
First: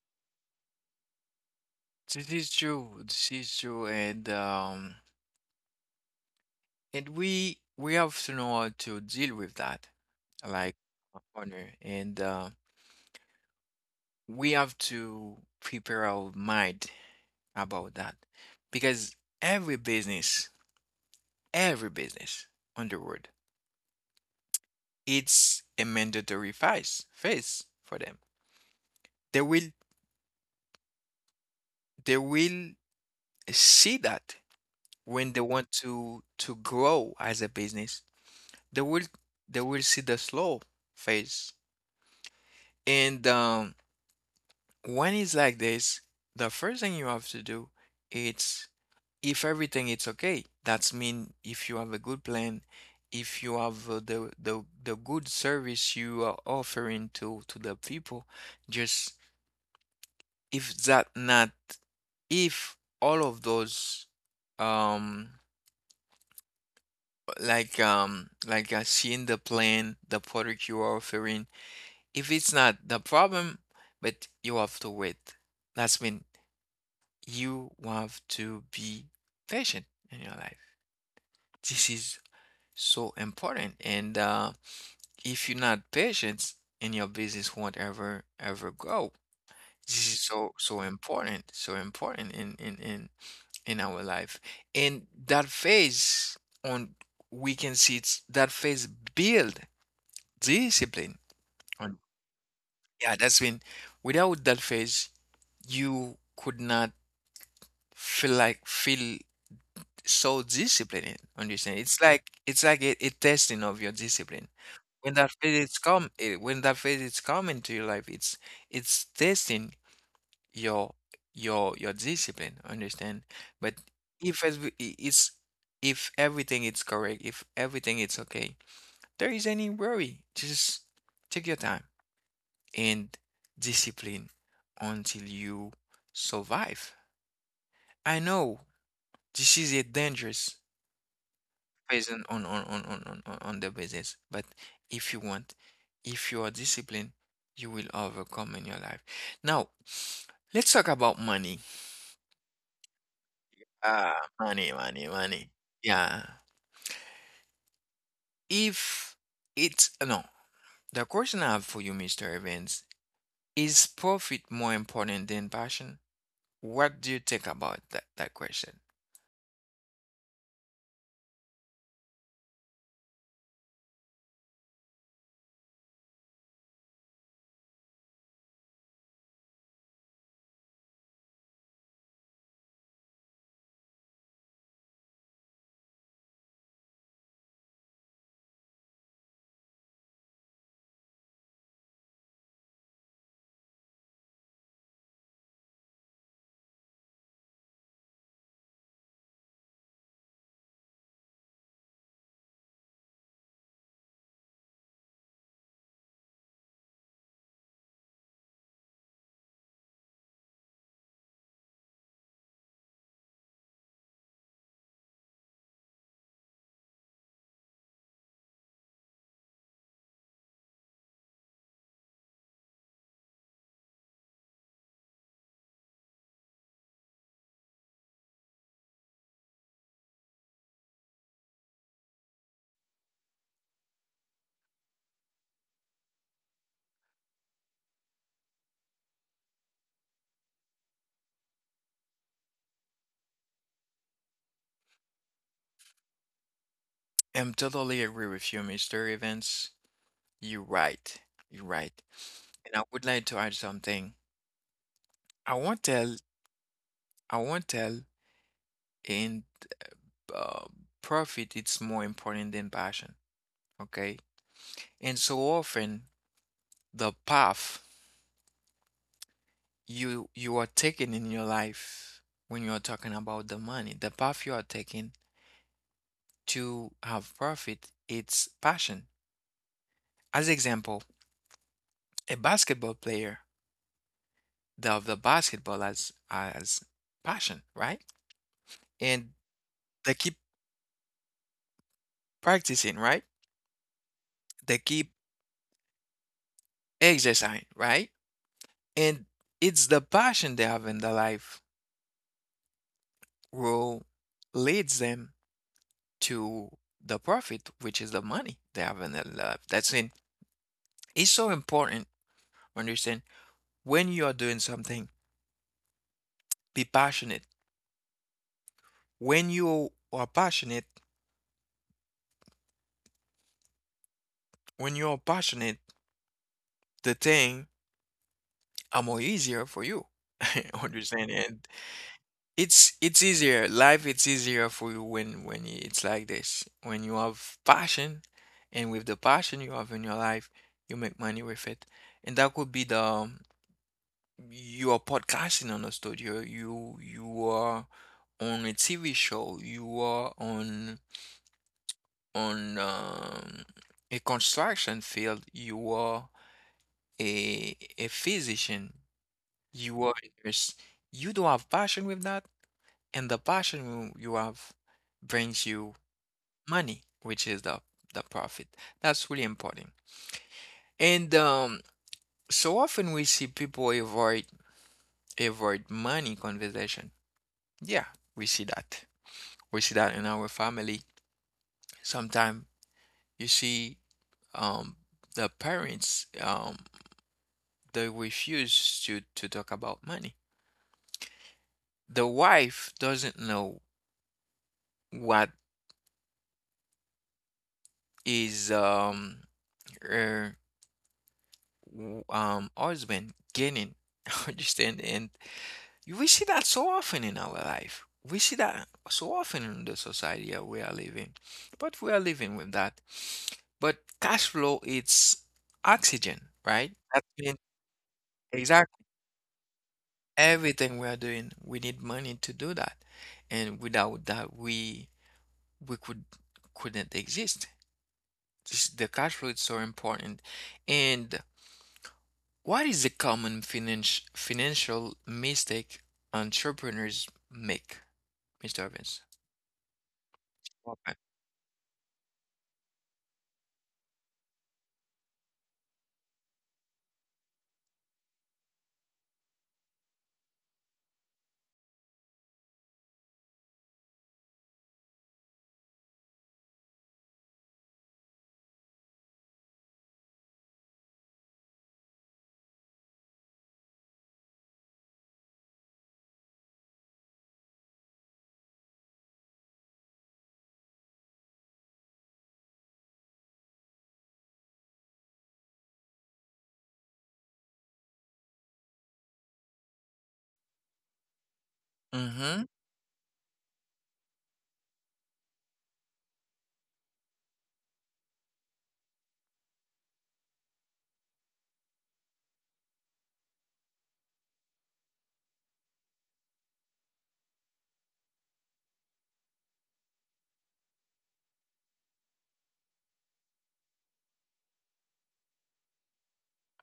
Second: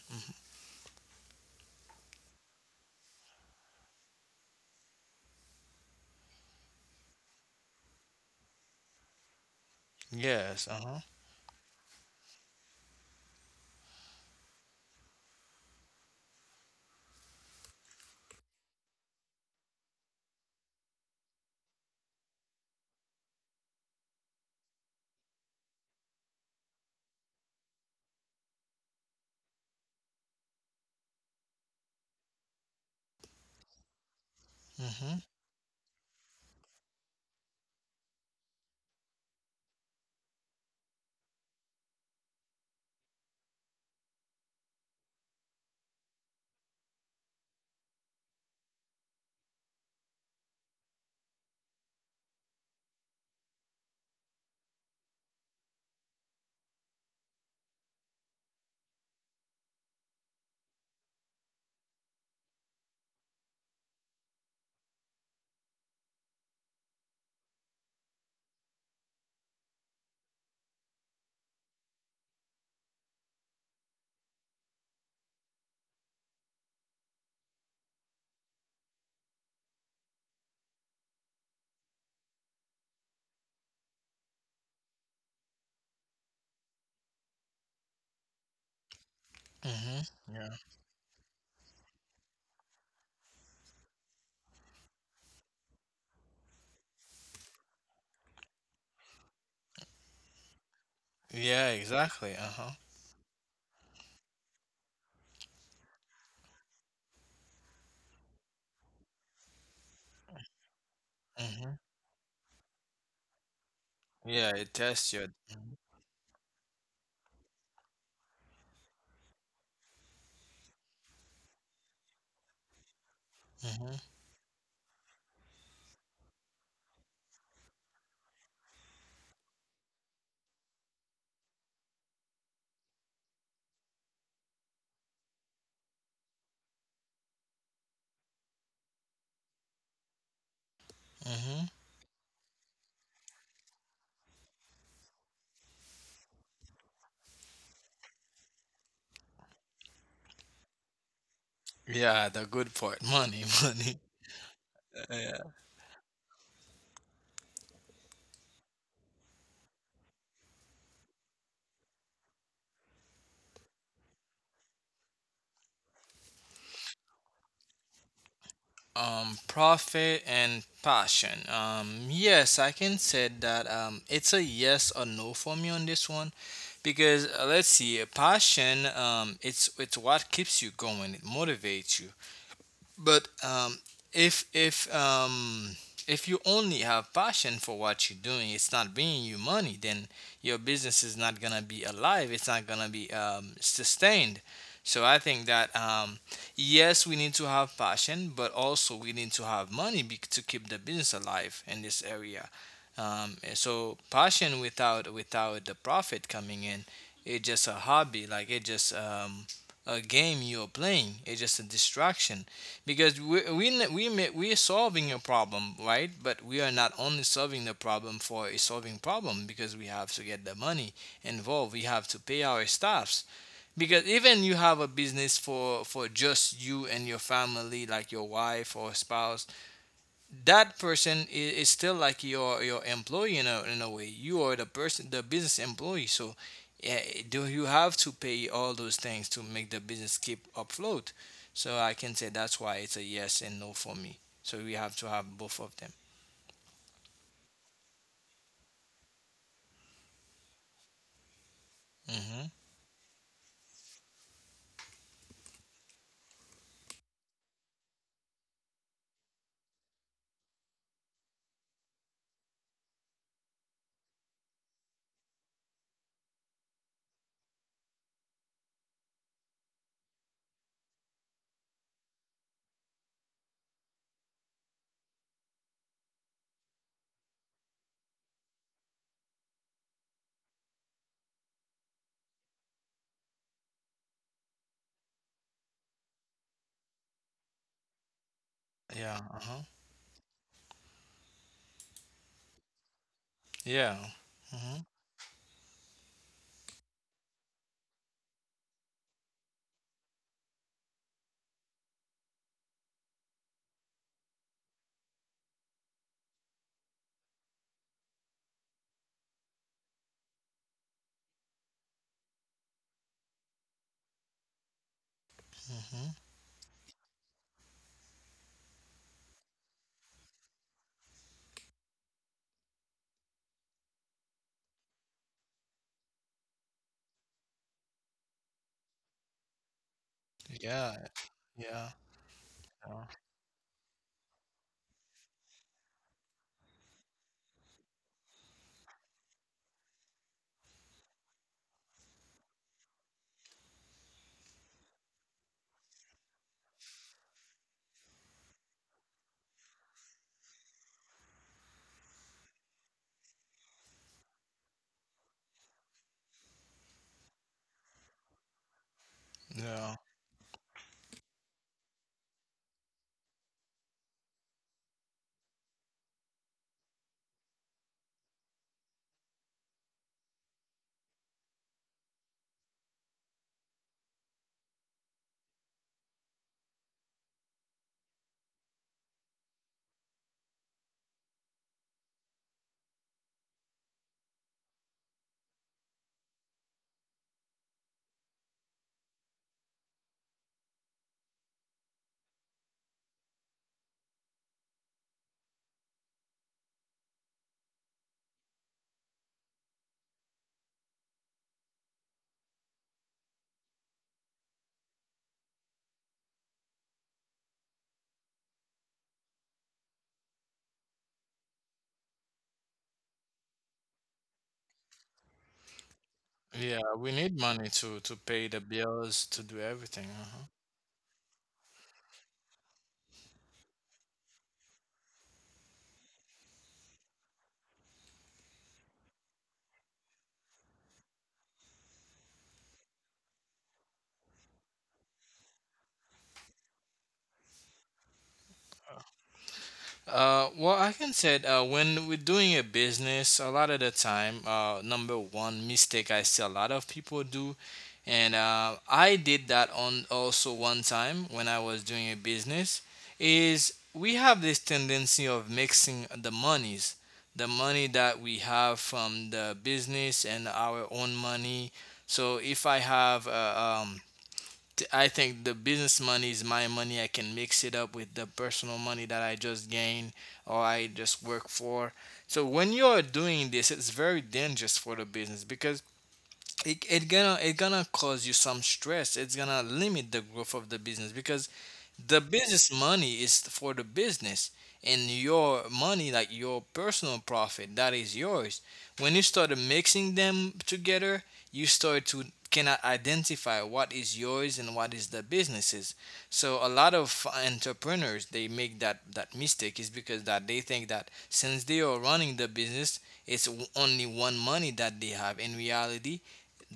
Speaker 1: This is true. This is true, and we have to know how to deal with that,
Speaker 2: Yes,
Speaker 1: like
Speaker 2: uh-huh.
Speaker 1: honor, and we have to prepare our mind about that, because every business, every business on the world, it's a mandatory phase for them. They will they will see that
Speaker 2: Mm-hmm.
Speaker 1: when they want to grow as a business. They will they will see the slow phase. And when it's like this, the first thing you have to do, it's if everything it's okay, that's mean if you have a good plan, if you have the good service you are offering to the people, just if that not, if all of those um like seeing the plan, the product you are offering. If it's not the problem, but you have to wait. That's mean you have to be patient in your life. This is so important. And if you're not patient, and your business won't ever grow. This
Speaker 2: Mm-hmm.
Speaker 1: is so
Speaker 2: Yeah.
Speaker 1: so important in in our life. And that phase on we can see it's that phase build discipline.
Speaker 2: Yeah,
Speaker 1: And
Speaker 2: exactly, uh-huh.
Speaker 1: yeah, that's been without that phase, you could not feel so disciplined.
Speaker 2: Mm-hmm.
Speaker 1: Understand? It's like a testing of your discipline.
Speaker 2: Yeah, it
Speaker 1: When
Speaker 2: tests
Speaker 1: that
Speaker 2: your—
Speaker 1: phase is
Speaker 2: mm-hmm.
Speaker 1: come, eh, when that phase is come into your life, it's testing your your discipline. Understand? But
Speaker 2: Mm-hmm.
Speaker 1: if it's if everything is correct, if everything is okay, there is any worry. Just take your time, and discipline until you survive. I know this is a dangerous
Speaker 2: Mm-hmm.
Speaker 1: person on on the business, but if you want, if you are disciplined, you will overcome in your life. Now, let's talk about money.
Speaker 2: Yeah, the good part, money, money.
Speaker 1: Ah, money, money, money.
Speaker 2: Yeah.
Speaker 1: Yeah. If it's no, the question I have for you, Mr. Evans, is profit more important than passion? What do you think about that, that question?
Speaker 2: Profit and passion. Yes, I can say that it's a yes or no for me on this one, because let's see, passion. It's what keeps you going. It motivates you. But if if um, if you only have passion for what you're doing, it's not bringing you money. Then your business is not gonna be alive. It's not gonna be sustained. So I think that yes, we need to have passion, but also we need to have money to keep the business alive in this area. And so passion without the profit coming in, it's just a hobby. Like it's just a game you're playing. It's just a distraction, because we are solving a problem, right? But we are not only solving the problem for a solving problem, because we have to get the money involved. We have to pay our staffs, because even you have a business for just you and your family, like your wife or spouse, that person is still like your employee in a way. You are the person, the business employee. So yeah, do you have to pay all those things to make the business keep afloat. So I can say that's why it's a yes and no for me. So we have to have both of them.
Speaker 1: I'm totally agree with you, Mr. Evans. You're right. You're right.
Speaker 2: Hmm.
Speaker 1: And I would like to add something. I won't tell, I won't tell in uh, profit it's more important than passion, okay? And so often the path you are taking in your life, when you're talking about the money, the path you are taking to have profit, it's passion. As example, a basketball player, the of the basketball as passion, right? And
Speaker 2: Yeah, uh-huh.
Speaker 1: they keep practicing, right?
Speaker 2: Yeah.
Speaker 1: They
Speaker 2: Hmm.
Speaker 1: keep exercising, right? And it's the passion they have in their life will leads them to the profit, which is the money they have in their life. That's it. It's so important. Understand when you are doing something,
Speaker 2: Hmm.
Speaker 1: be passionate. When you are passionate, when you are passionate, the thing are more easier for you.
Speaker 2: Yeah.
Speaker 1: Understand? And
Speaker 2: Yeah.
Speaker 1: it's easier. Life it's easier for you when it's like this. When you have passion, and with the passion you have in your life, you make money with it. And that could be the you are podcasting on a studio. You are on a TV show. You are on on um, a construction field. You are a physician.
Speaker 2: Yeah.
Speaker 1: You
Speaker 2: Yeah.
Speaker 1: are a nurse. You don't have passion with that, and the passion you have brings you money, which is the profit. That's really important. And so often we see people avoid money conversation. Yeah, we see that. We see that in our family. Sometimes you see um, the parents they refuse to talk about money. The wife doesn't know what is uh, always been getting. Understand? And we see that so often in our life, we see that so often in the society that we are living, but we are living with that. But cash flow it's oxygen, right?
Speaker 2: Yeah, we
Speaker 1: That
Speaker 2: need
Speaker 1: means
Speaker 2: money to pay the
Speaker 1: exactly
Speaker 2: bills, to do everything, uh-huh.
Speaker 1: everything we are doing, we need money to do that, and without that we we could couldn't exist. This- the cash flow is so important. And what is the common financial mistake entrepreneurs make, Mr. Evans?
Speaker 2: Well, I can say when we're doing a business, a lot of the time, number one mistake I see a lot of people do, and I did that on also one time when I was doing a business, is we have this tendency of mixing the monies, the money that we have from the business and our own money. So if I have I think the business money is my money. I can mix it up with the personal money that I just gained, or I just work for. So when you're doing this, it's very dangerous for the business, because it gonna cause you some stress. It's gonna limit the growth of the business, because the
Speaker 1: Mm-hmm.
Speaker 2: business money is for the business, and your money, like your personal profit, that is yours. When you start mixing them together, you start to cannot identify what is yours and what is the businesses. So a lot of entrepreneurs, they make that mistake, is because that they think that since they are running the business, it's only one money that they have. In reality,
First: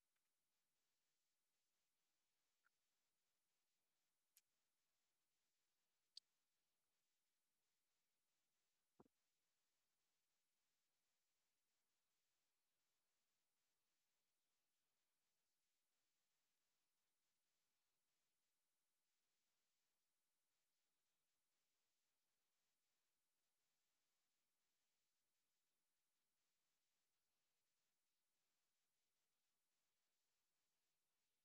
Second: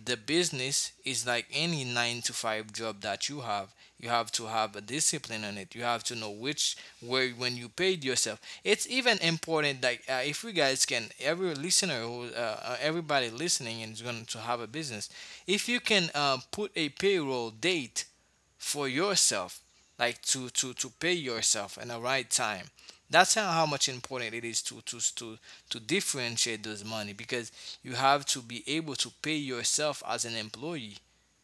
Speaker 2: the business is like any nine to five job that you have. You have to have a discipline on it. You have to know which, where, when you paid yourself. It's even important that if you guys can, every listener, who, everybody listening and is going to have a business, if you can put a payroll date for yourself, like to pay yourself in the right time. That's how much important it is to, differentiate those money, because you have to be able to pay yourself as an employee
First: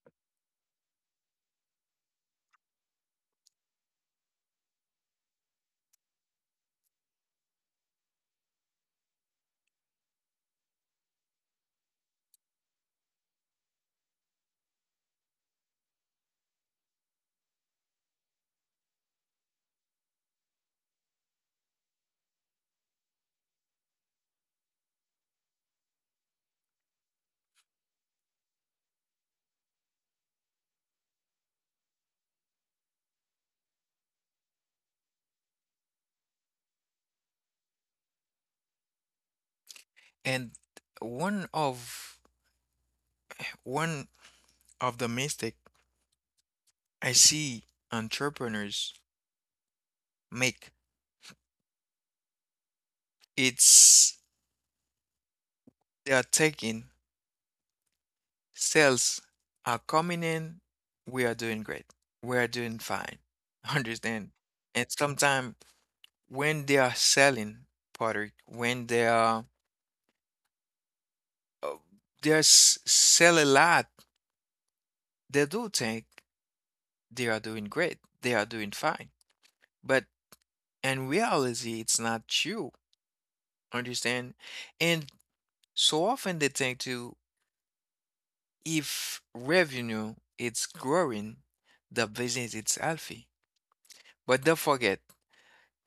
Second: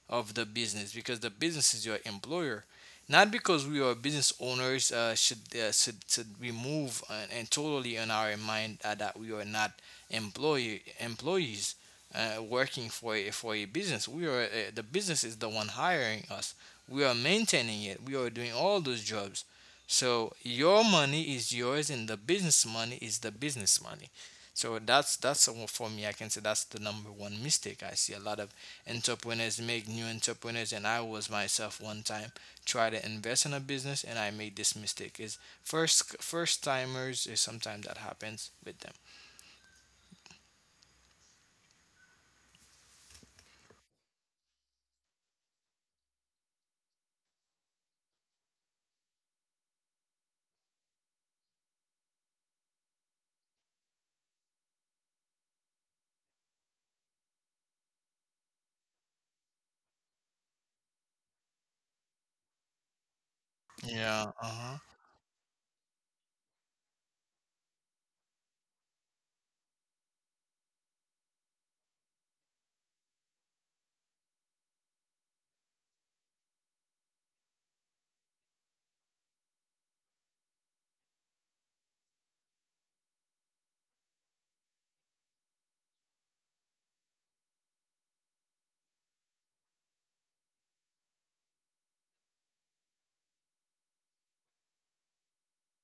Speaker 2: of the business, because the business is your employer. Not because we are business owners should remove and totally in our mind that we are not employees working for a business. We are the business is the one hiring us. We are maintaining it. We are doing all those jobs. So your money is yours, and the business money is the business money. So that's for me, I can say that's the number one mistake I see a lot of entrepreneurs make, new entrepreneurs, and I was myself one time try to invest in a business, and I made this mistake. Is first, first timers is sometimes that happens with them.
Speaker 1: And one of one of the mistake I see entrepreneurs make, it's they are taking sales are coming in, we are doing great. We are doing fine.
Speaker 2: Yeah,
Speaker 1: Understand?
Speaker 2: uh-huh.
Speaker 1: And sometimes when they are selling product, when they are uh, there's sell a lot. They do think they are doing great. They are doing fine. But in reality, it's not true. Understand? And so often they think too, if revenue is growing, the business is healthy. But don't forget,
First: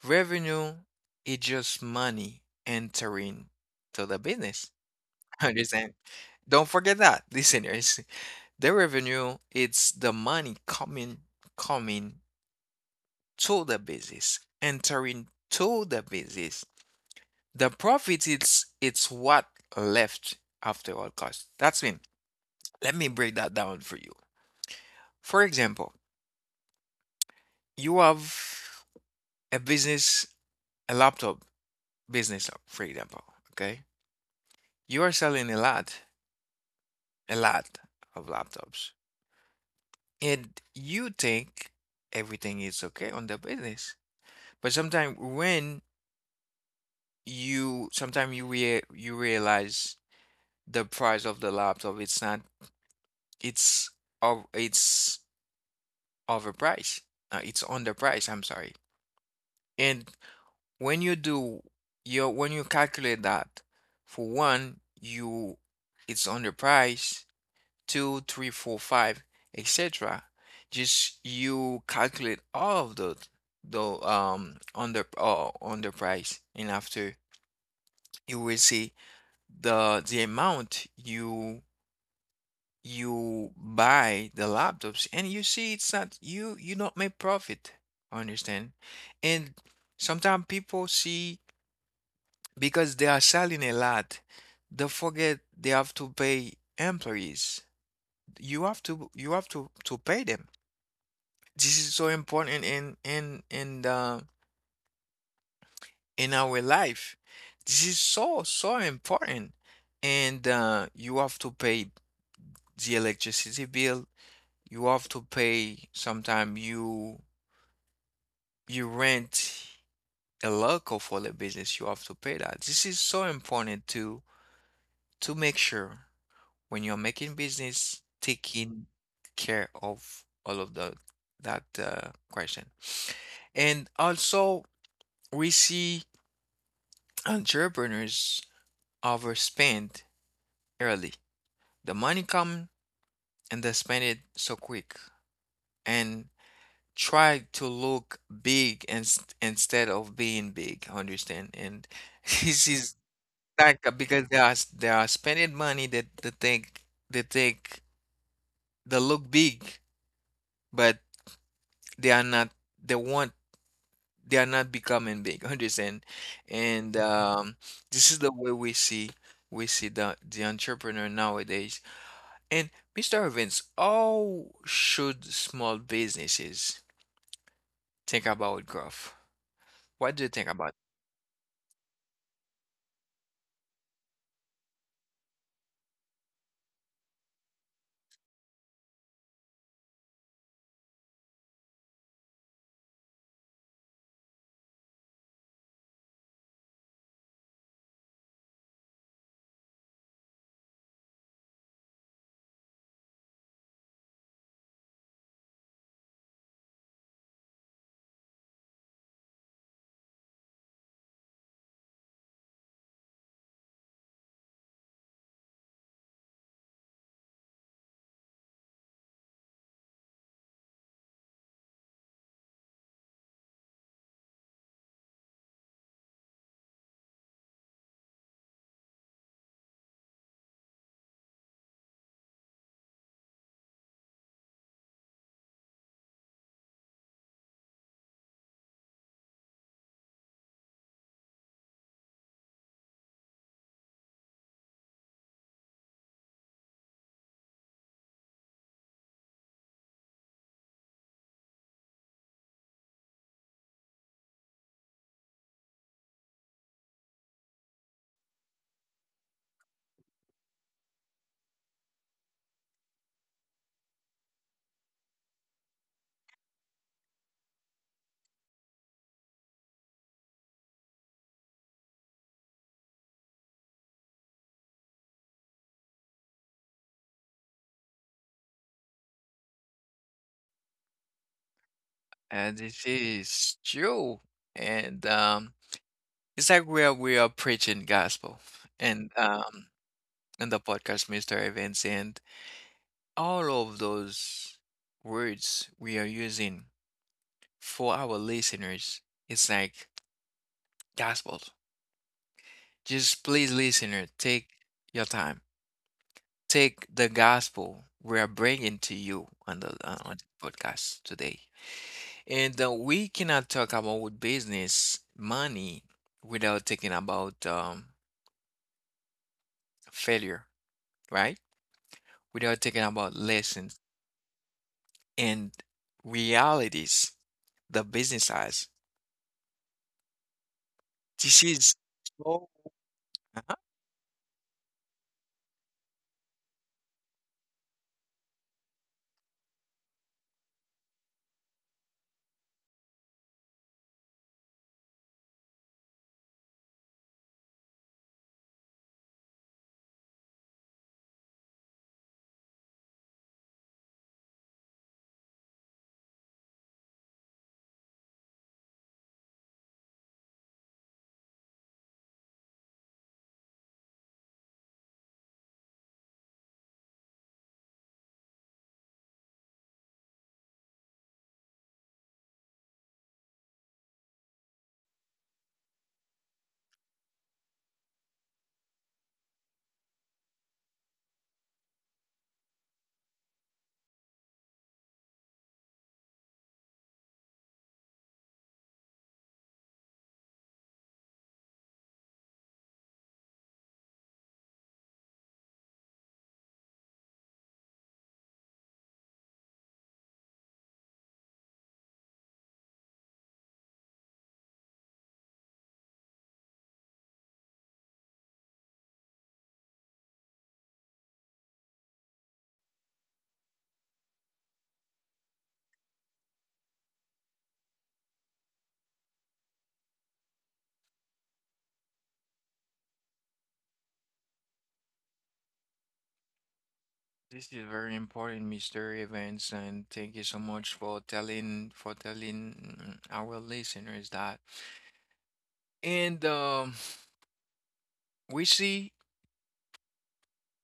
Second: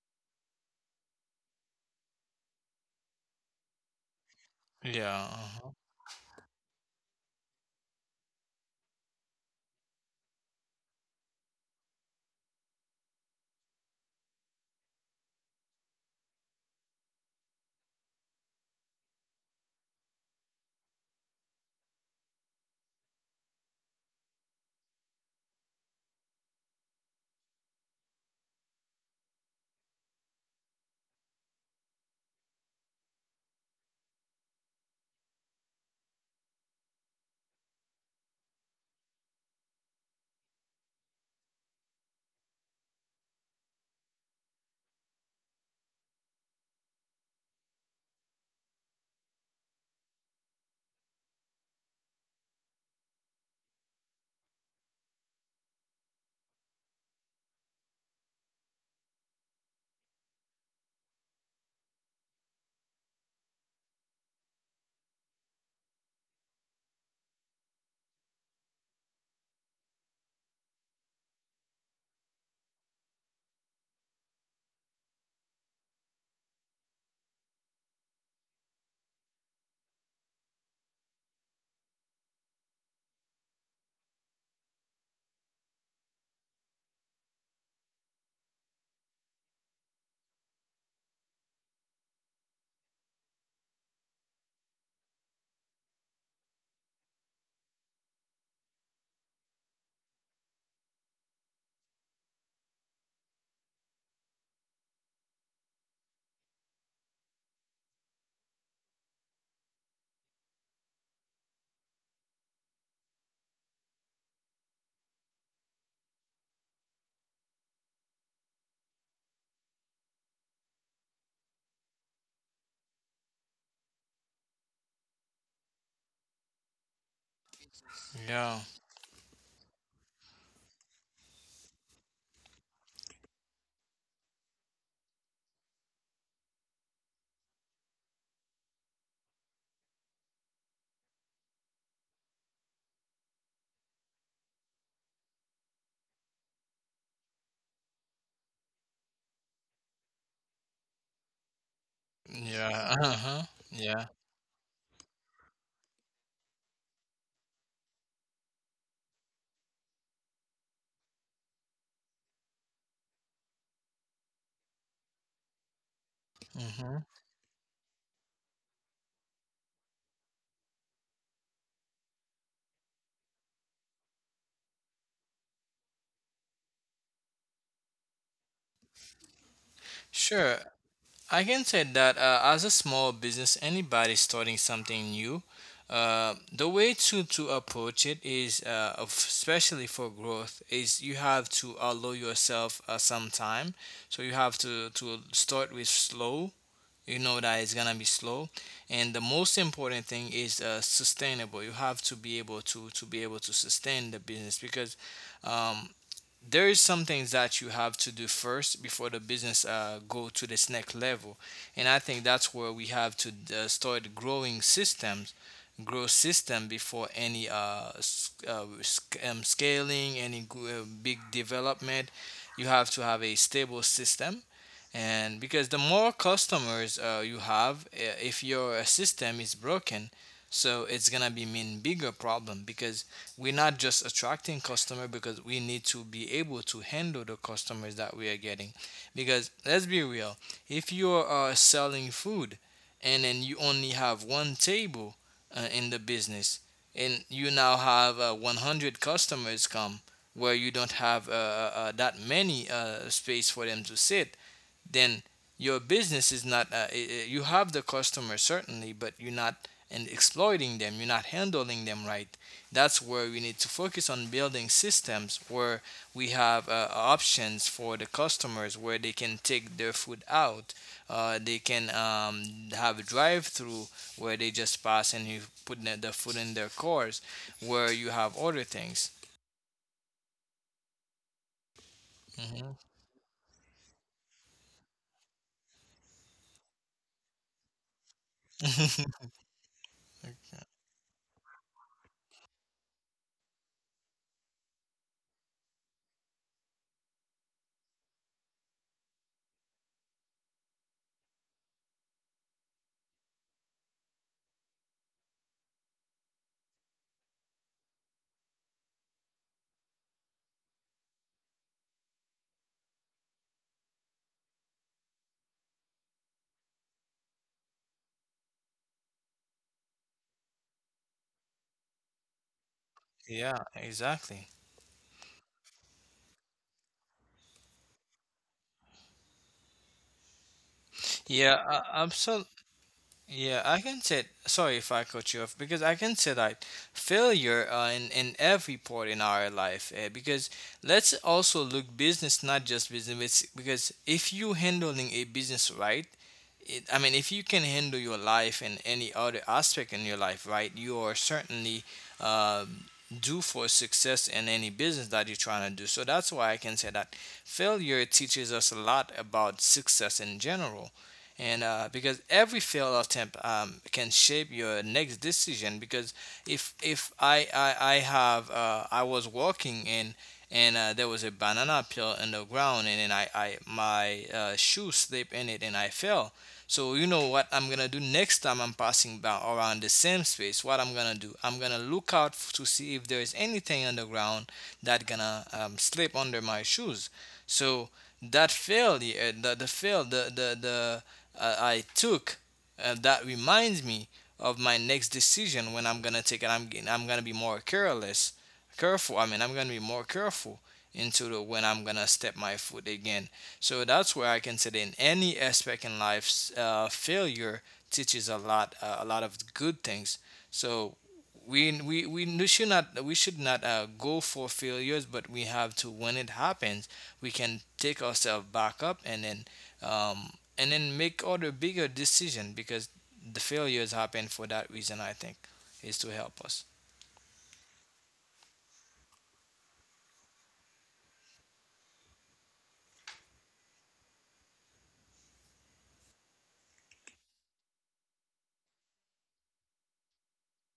Speaker 1: revenue is just money entering to the business.
Speaker 2: Yeah, uh-huh.
Speaker 1: Understand? Don't forget that, listeners. The revenue, it's the money coming to the business. Entering to the business. The profit it's what left after all costs. That's mean. Let me break that down for you. For example, you have a business, a laptop business, for example. Okay. You are selling a lot of laptops. And you think everything is okay on the business. But sometimes when you sometimes you you realize the price of the laptop it's not it's of it's overpriced. It's underpriced, I'm sorry. And when you do your when you calculate that, for one, you it's underpriced, two, three, four, five, etc. Just you calculate all of the under underpriced, and after you will see the amount you buy the laptops, and you see it's not, you don't make profit. Understand? And sometimes people see, because they are selling a lot, they forget they have to pay employees. You have to pay them. This is so important in the in our life. This is so so important. And you have to pay the electricity bill. You have to pay sometimes, you rent a local for the business, you have to pay that. This is so important to make sure when you're making business,
Speaker 2: Yeah.
Speaker 1: taking care of all of the that question. And also, we see entrepreneurs overspend early. The money come and they spend it so quick and try to look big and, instead of being big. Understand? And this
Speaker 2: Yeah,
Speaker 1: is
Speaker 2: uh-huh.
Speaker 1: like,
Speaker 2: Yeah.
Speaker 1: because they are spending money that they think they think they look big, but they are not. They want they are not becoming big. Understand?
Speaker 2: Hmm.
Speaker 1: And this is the way we see the entrepreneur nowadays. And Mr. Evans, how should small businesses think about growth? What do you think
Speaker 2: Sure.
Speaker 1: about?
Speaker 2: I can say that as a small business, anybody starting something new, the way to approach it is, especially for growth, is you have to allow yourself some time. So you have to start with slow. You know that it's gonna be slow, and the most important thing is sustainable. You have to be able to sustain the business because um, there is some things that you have to do first before the business go to this next level, and I think that's where we have to start growing systems. Grow system before any scaling any big development. You have to have a stable system, and because the more customers you have, if your system is broken, so it's gonna be mean bigger problem, because we're not just attracting customer, because we need to be able to handle the customers that we are getting. Because let's be real, if you're selling food and then you only have one table in the business, and you now have 100 customers come, where you don't have that many space for them to sit, then your business is not. You have the customer certainly, but you're not and exploiting them, you're not handling them right. That's where we need to focus on building systems, where we have options for the customers, where they can take their food out. They can have a drive through, where they just pass and you put the food in their cars, where you have other things.
Speaker 1: And
Speaker 2: Hmm.
Speaker 1: this is true. And it's like we are preaching gospel. And um, and the podcast Mr. Events and all of those words we are using for our listeners. It's like gospel. Just please, listener, take your time. Take the gospel we are bringing to you on the podcast today. And we cannot talk about business, money, without talking about failure, right? Without talking about
Speaker 2: Yeah,
Speaker 1: lessons
Speaker 2: exactly.
Speaker 1: and realities, the business eyes. This
Speaker 2: yeah,
Speaker 1: is
Speaker 2: uh,
Speaker 1: so, uh-huh.
Speaker 2: Yeah, I can say, sorry if I cut you off, because I can say that failure in every part in our life, because let's also look business, not just business, because if you handling a business right, I mean, if you can handle your life and any other aspect in your life right, you are certainly um, due for success in any business that you're trying to do. So that's why I can say that failure teaches us a lot about success in general. And because every failed attempt can shape your next decision, because if I I have I was walking, and there was a banana peel in the ground, and then I my shoe slipped in it and I fell. So you know what I'm gonna do next time I'm passing by around the same space? What I'm gonna do, I'm gonna look out to see if there is anything on the ground that gonna slip under my shoes. So that failure, the fail the I took, that reminds me of my next decision when I'm gonna take it. I'm gonna be more careless, careful. I mean, I'm gonna be more careful into the when I'm gonna step my foot again. So that's where I can say in any aspect in life, failure teaches a lot of good things. So we should not go for failures, but we have to when it happens, we can take ourselves back up um, and then make other bigger decision, because the failures happen for that reason, I think, is to help us.
Speaker 1: This is very important, Mr. Evans, and thank you so much for telling our listeners that. And we see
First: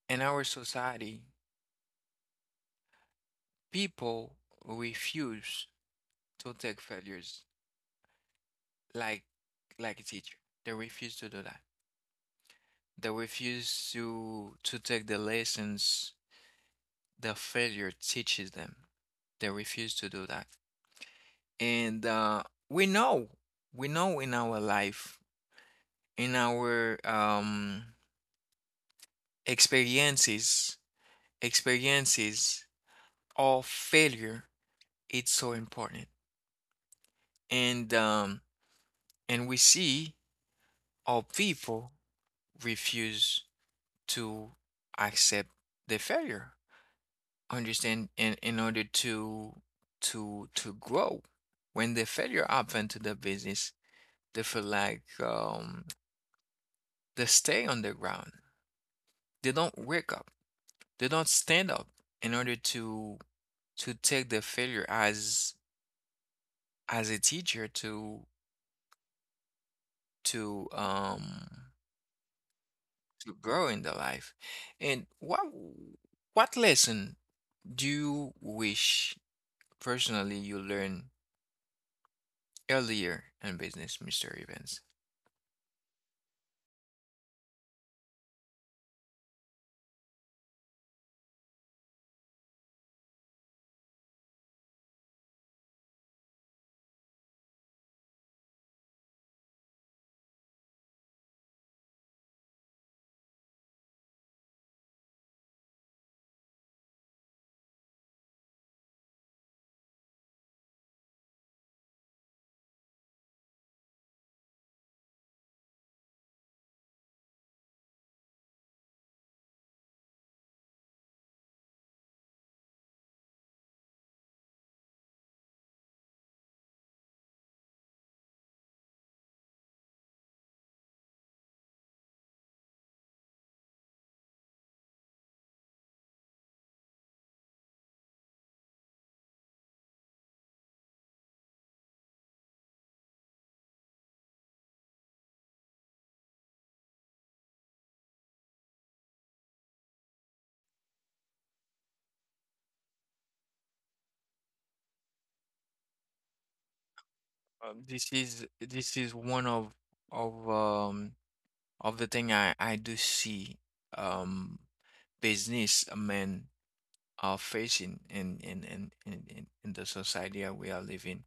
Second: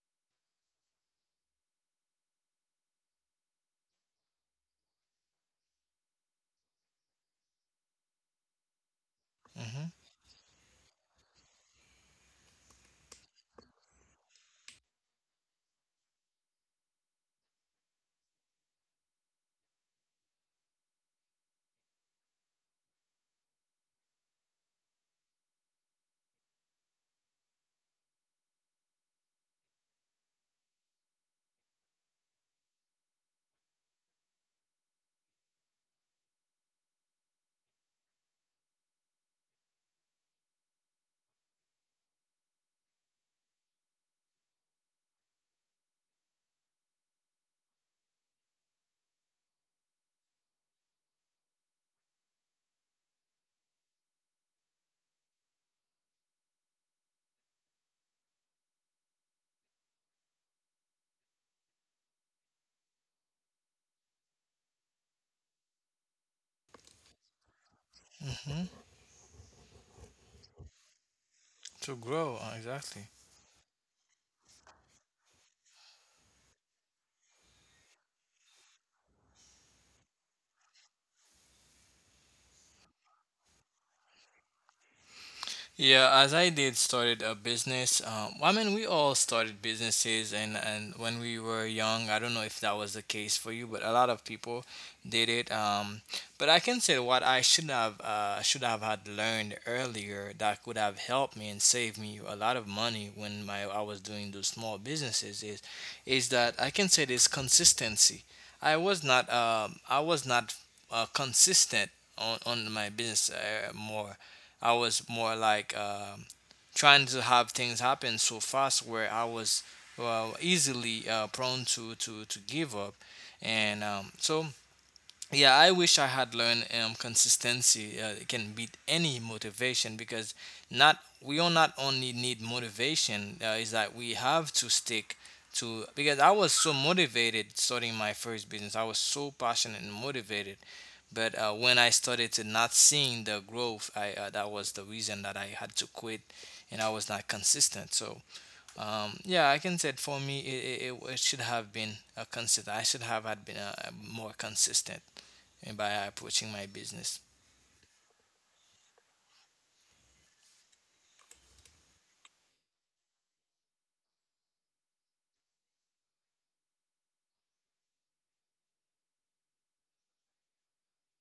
Speaker 1: in our society, people refuse to take failures like
Speaker 2: Hmm.
Speaker 1: like a teacher. They refuse to do that. They refuse to take the lessons the failure teaches them. They refuse to do that. And we know, we know in our life, in our experiences, experiences of failure, it's so important. And um, and we see our people refuse to accept the failure. Understand? In order to to grow, when the failure happened to the business, they feel like they stay on the ground. They don't wake up. They don't stand up in order to take the failure as a teacher to
Speaker 2: Hmm.
Speaker 1: to um
Speaker 2: to grow exactly.
Speaker 1: to grow in the life. And what lesson do you wish personally you learned earlier in business, Mr. Evans?
Speaker 2: Yeah, as I did started a business. Well, I mean, we all started businesses, and when we were young, I don't know if that was the case for you, but a lot of people did it. But I can say what I should have had learned earlier that could have helped me and saved me a lot of money when my I was doing those small businesses is that I can say this consistency. I was not consistent on my business more. I was more like trying to have things happen so fast where I was well easily prone to give up, and so yeah, I wish I had learned consistency can beat any motivation, because not we all not only need motivation is that we have to stick to, because I was so motivated starting my first business. I was so passionate and motivated, but when I started to not seeing the growth, I that was the reason that I had to quit, and I was not consistent. So yeah, I can say it for me, it should have been a consistent. I should have had been more consistent in by approaching my business.
Speaker 1: This is this is one of of um of the thing I do see um businessmen are facing in in the society that we are living.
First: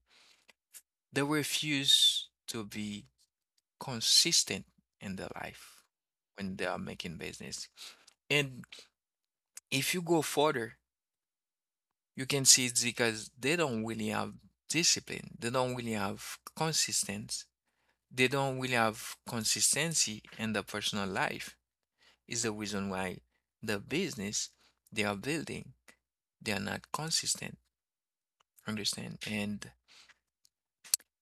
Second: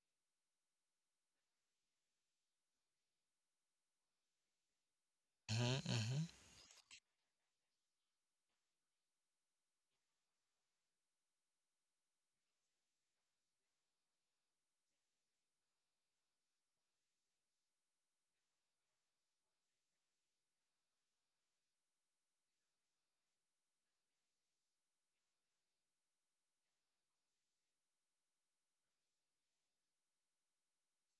Speaker 1: They refuse to be consistent in their
Speaker 2: Mhm,
Speaker 1: life
Speaker 2: mhm.
Speaker 1: when they are making business. And if you go further, you can see it's because they don't really have discipline. They don't really have consistency. They don't really have consistency in their personal life. Is the reason why the business they are building they are not consistent. Understand? and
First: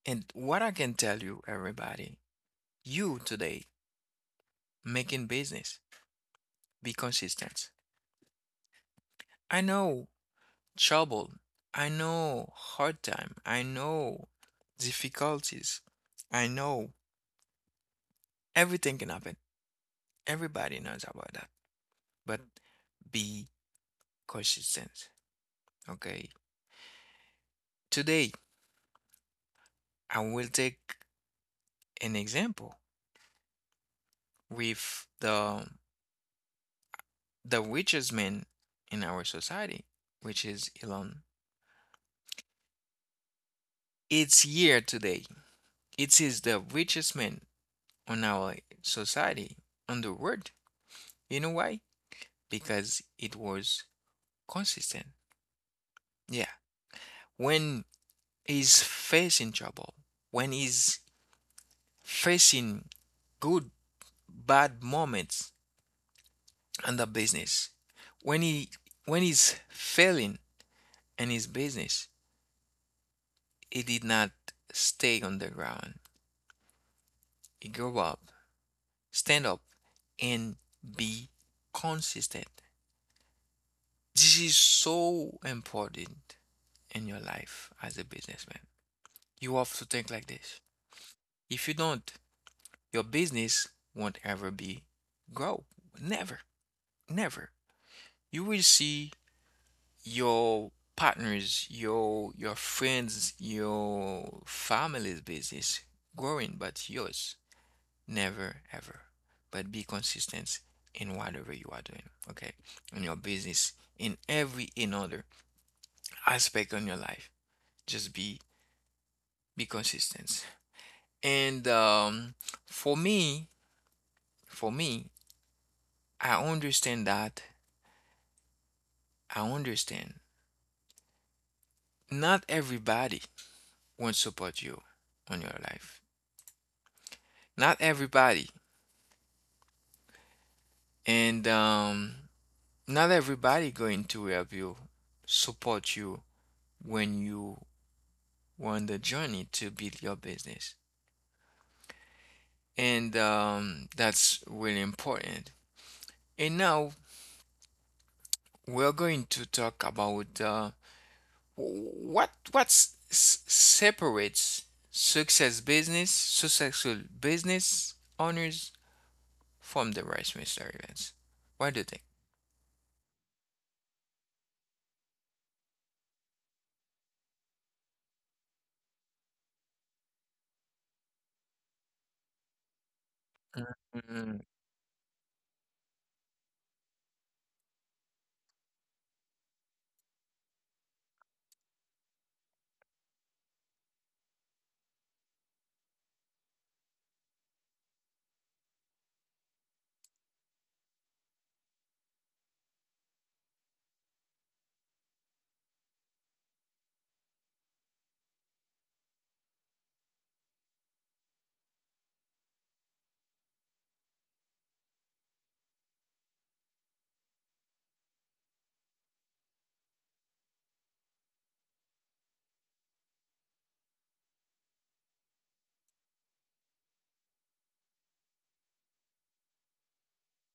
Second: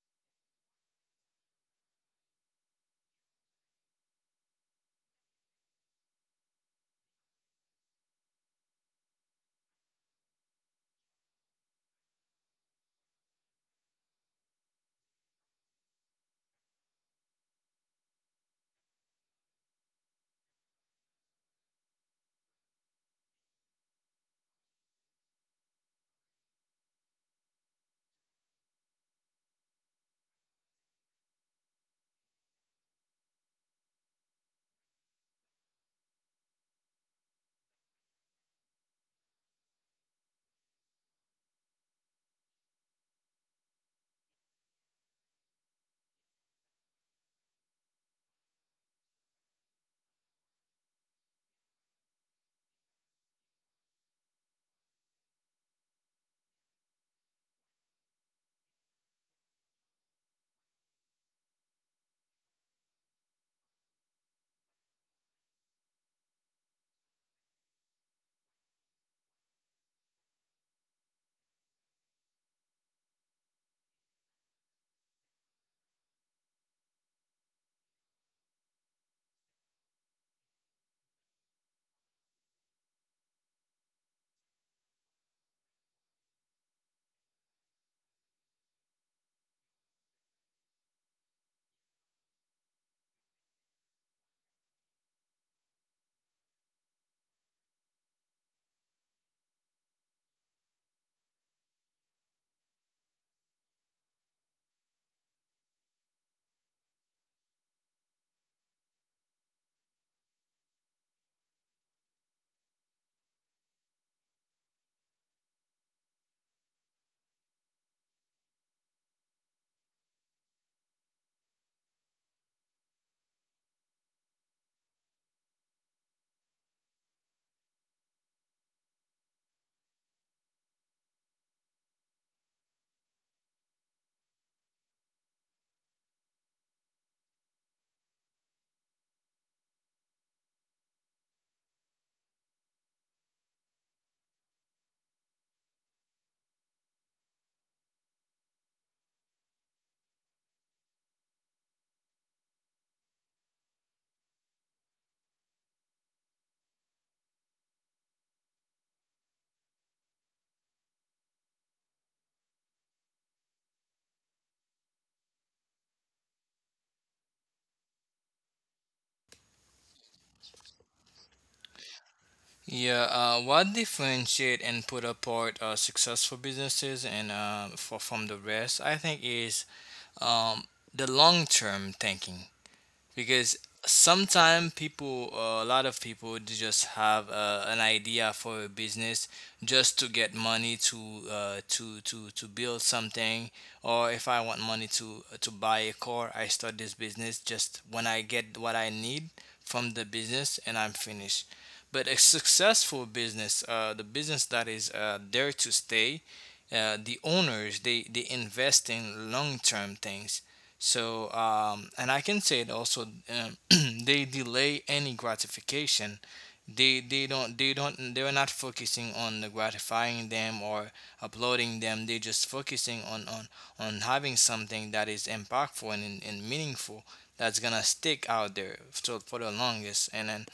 Speaker 1: and what I can tell you, everybody, you today making business, be consistent. I know trouble, I know hard time, I know difficulties, I know everything can happen, everybody knows about that, but be consistent, okay? Today I will take an example with the richest man in our society, which is Elon. It's here today. It is the richest man on our society, on the world. You know why? Because it was consistent. Yeah. When he's facing trouble, when he's facing good, bad moments in the business, when he when he's failing in his business, he did not stay on the ground. He grew up, stand up, and be consistent. This is so important in your life as a businessman. You have to think like this. If you don't, your business won't ever be grow. Never. Never. You will see your partners, your friends, your family's business growing, but yours, never ever. But be consistent in whatever you are doing, okay? In your business, in every another aspect on your life. Just be consistent. And for me, for me, I understand that. I understand. Not everybody won't support you on your life. Not everybody. And not everybody going to help you, support you when you on the journey to build your business. And that's really important. And now we're going to talk about what separates success business, successful business owners from the rest, Mr. Evans. What do you think?
Speaker 2: Yeah, what differentiate and put apart successful businesses from the rest, I think, is um, the long term thinking. Because
Speaker 1: Mhm.
Speaker 2: sometimes people a lot of people they just have an idea for a business just to get money to to build something, or if I want money to buy a car, I start this business just when I get what I need from the business and I'm finished. But a successful business, the business that is there to stay, the owners, they invest in long term things. So, and I can say it also, they delay any gratification. They're not focusing on the gratifying them or uploading them. They're just focusing on having something that is impactful and meaningful, that's gonna stick out there so for the longest. And then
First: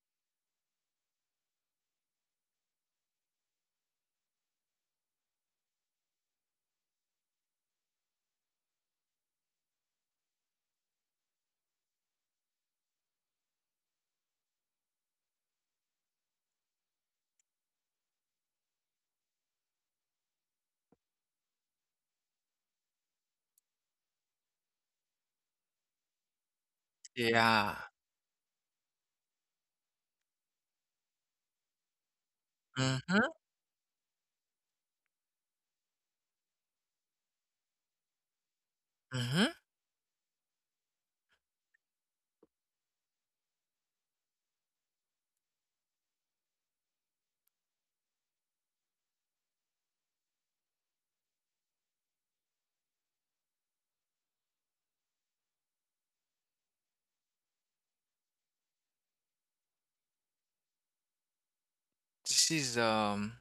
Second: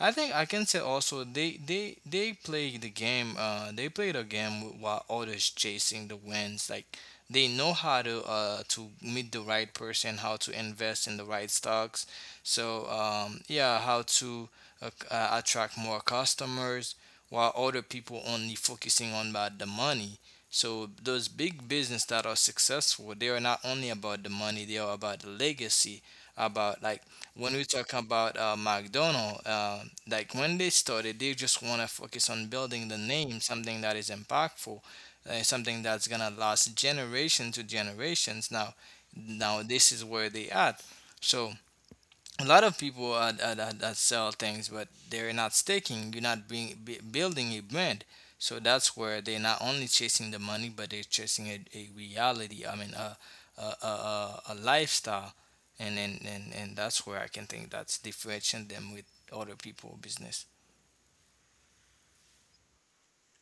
Speaker 2: I think I can say also they play the game. They play the game while others chasing the wins, like they know how to meet the right person, how to invest in the right stocks. So yeah, how to attract more customers while other people only focusing on about the money. So those big business that are successful, they are not only about the money, they are about the legacy. About like when we
Speaker 1: Yeah.
Speaker 2: talk about McDonald, like when they started, they just want to focus on building the
Speaker 1: Mm-hmm.
Speaker 2: name, something that is impactful, something that's gonna last generation to generations. Now,
Speaker 1: Mm-hmm.
Speaker 2: now this is where they at. So a lot of people that sell things, but they're not sticking. You're not being, building a brand. So that's where they're not only chasing the money, but they're chasing a reality. I mean, a lifestyle. And that's where I can think that's differentiating them with other people business.
Speaker 1: This is um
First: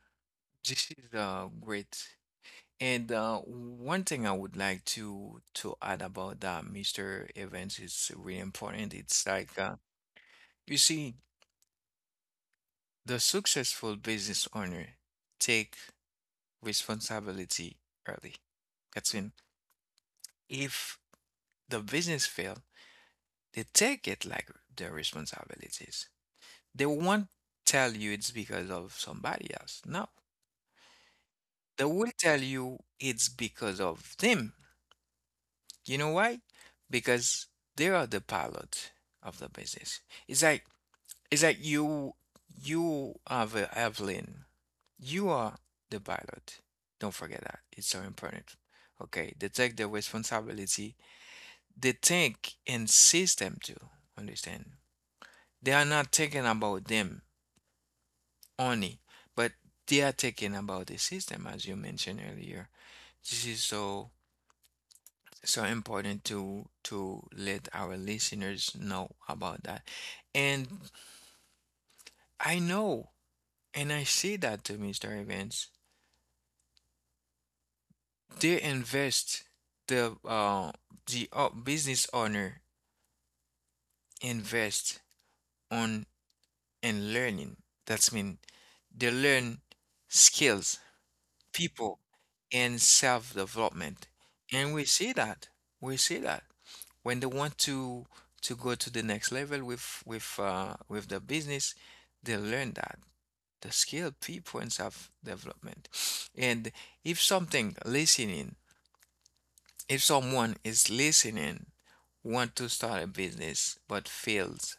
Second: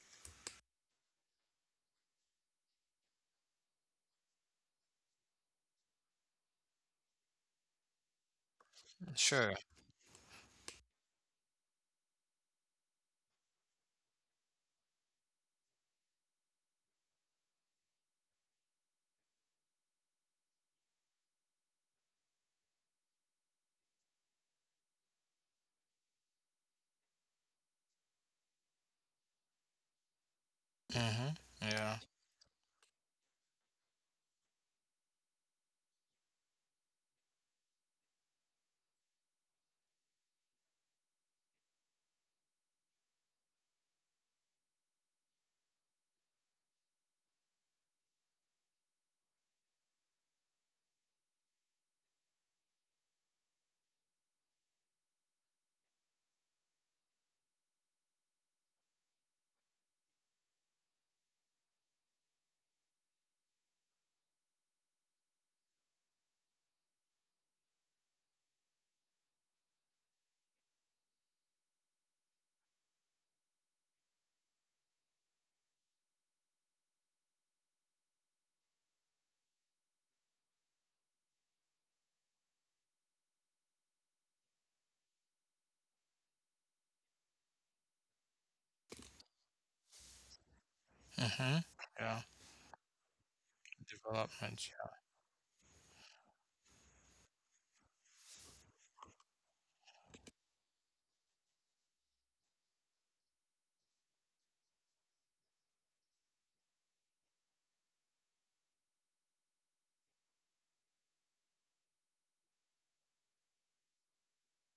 Speaker 1: this is a great. And one thing I would like to add about that, Mr. Evans, is really important. It's
Speaker 2: Sure.
Speaker 1: like you see, the successful business owner take responsibility early. That's in if the business fail, they take it like their responsibilities. They won't tell you it's because of somebody else. No,
Speaker 2: Mm-hmm.
Speaker 1: they
Speaker 2: Yeah.
Speaker 1: will tell you it's because of them. You know why? Because they are the pilot of the business. It's like it's like you have a airplane. You are the pilot. Don't forget that. It's so important. Okay, they take the responsibility. They think and system too. Understand? They are not thinking about them only, but they are thinking about the system, as you mentioned earlier. This is so so important to let our listeners know about that, and I know and I see that to Mr. Evans. They invest the uh the business owner invest on in learning, that's mean they learn skills
Speaker 2: Mm-hmm.
Speaker 1: people
Speaker 2: Yeah.
Speaker 1: in self-development.
Speaker 2: Development.
Speaker 1: And we see that. We see that when they want to go to the next level with the business, they learn that the skilled people in self-development. And if something listening, if someone is listening, want to start a business but feels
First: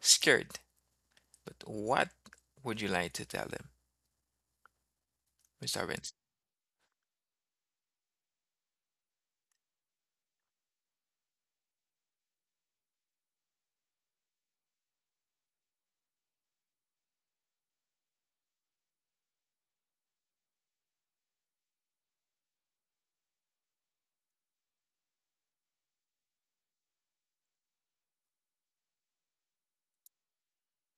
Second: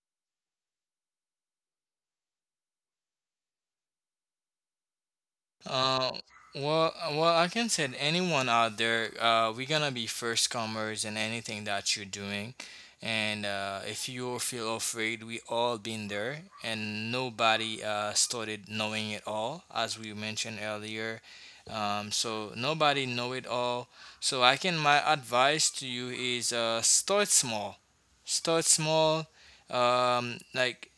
Speaker 1: scared, but what would you like to tell them, Mr.
Speaker 2: Uh,
Speaker 1: Vince?
Speaker 2: well, I can say to anyone out there, we're gonna be first comers in anything that you're doing, and if you feel afraid, we all been there, and nobody started knowing it all, as we mentioned earlier. So nobody know it all. So I can my advice to you is start small, start small. Like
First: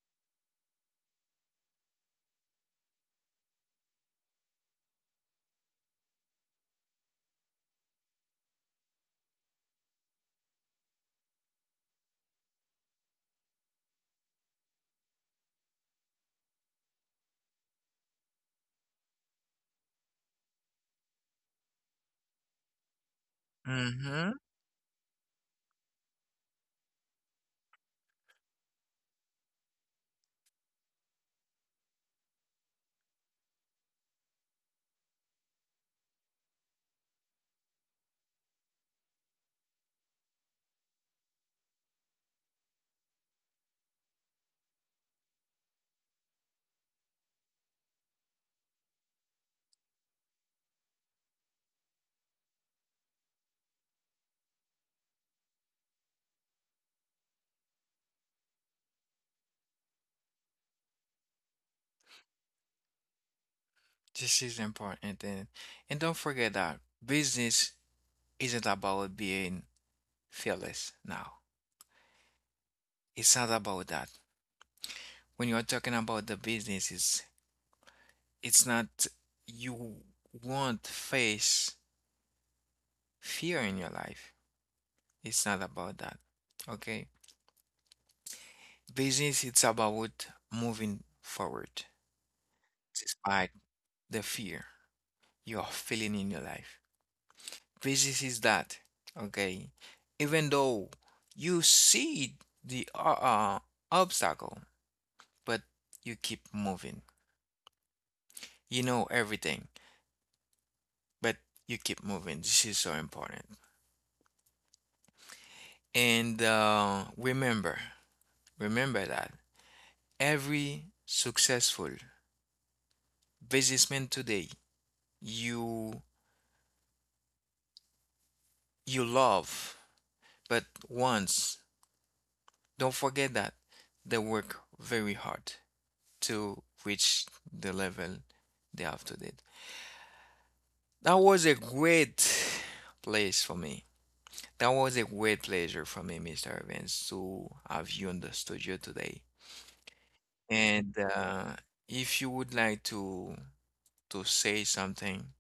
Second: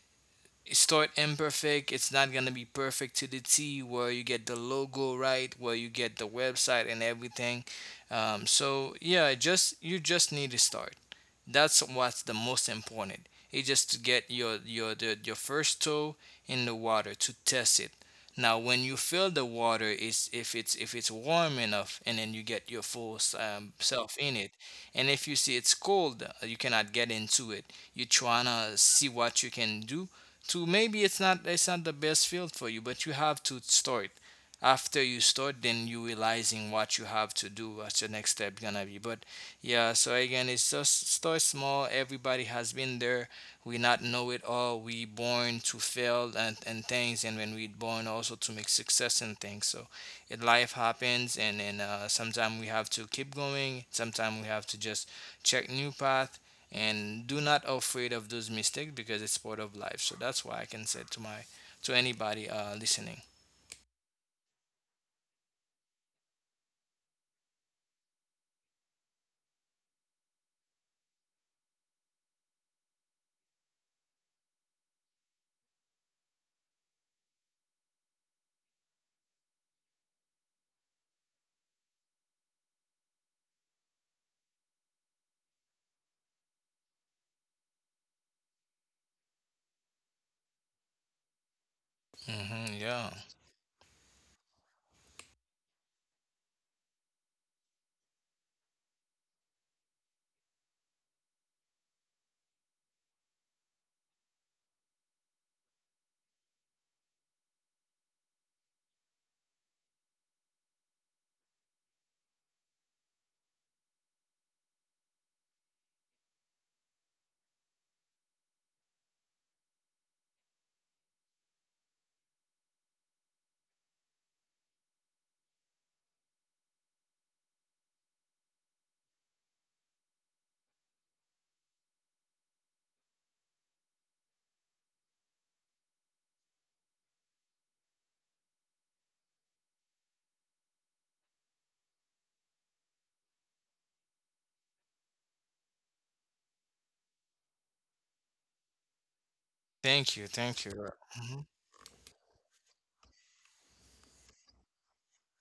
Speaker 2: start imperfect, it's not going to be perfect to the t, where you get the logo right, where you get the website and everything. So yeah, just you just need to start, that's what's the most important. It's just to get your first toe in the water to test it. Now, when you feel the water, is if it's warm enough, and then you get your full self
Speaker 1: Mm-hmm.
Speaker 2: in it. And if you see it's cold, you cannot get into it. You're trying to see what you can do. To maybe it's not the best field for you, but you have to start. After you start, then you realizing what you have to do, what's your next step gonna be. But yeah, so again, it's just start small. Everybody has been there. We not know it all. We born to fail and things, and when we born also to make success and things. So, it life happens, and then sometimes we have to keep going. Sometimes we have to just check new path, and do not afraid of those mistakes, because it's part of life. So that's why I can say to my to anybody listening.
Speaker 1: This is important, and don't forget that business isn't about being fearless now. It's not about that. When you're talking about the business, it's not you won't face fear in your life. It's not about that. Okay? Business it's about moving forward
Speaker 2: Hmm. Yeah,
Speaker 1: despite the fear you're feeling in your life. Physics is that, okay? Even though you see the obstacle, but you keep moving. You know everything, but you keep moving. This is so important. And remember, remember that every successful businessman today, you you love, but once, don't forget that they work very hard to reach the level they have today. That was a great place for me. That was a great pleasure for me, Mr. Evans, to have you in the studio today.
Speaker 2: thank you, thank you.
Speaker 1: And if you would like to say something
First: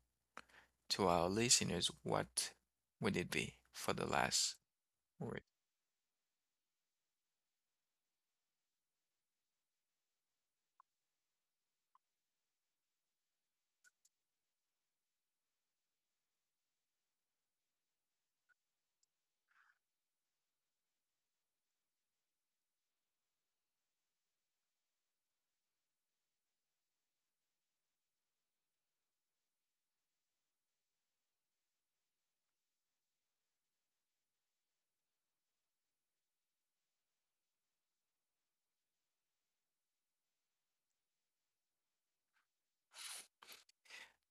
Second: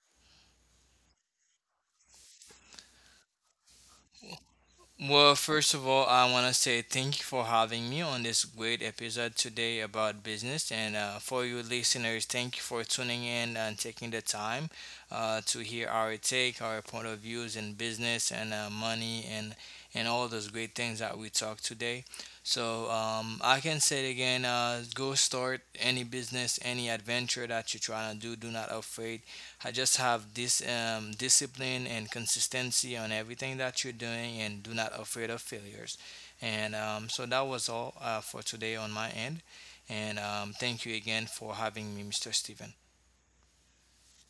Speaker 1: to our listeners, what would it be for the last
Speaker 2: Well,
Speaker 1: word?
Speaker 2: first of all, I want to say thank you for having me on this great episode today about business. And For you listeners, thank you for tuning in and taking the time to hear our take, our point of views in business and money, and all those great things that we talked today. So I can say it again, go start any business, any adventure that you're trying to do. Do not afraid. I just have this discipline and consistency on everything that you're doing, and do not afraid of failures. And So that was all for today on my end. And Thank you again for having me, Mr. Steven.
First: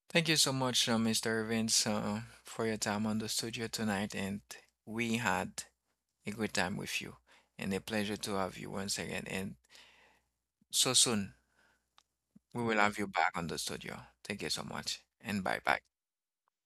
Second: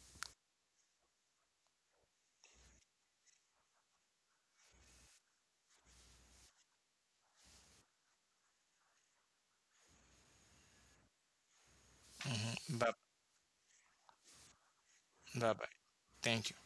Speaker 1: Thank you so much, Mr. Evans, for your time on the studio tonight, and we had a good time with you, and a pleasure to have you once again, and so soon. We will
Speaker 2: Bye
Speaker 1: have you back on the studio. Thank you so much, and
Speaker 2: bye.
Speaker 1: bye bye.
Speaker 2: Thank you.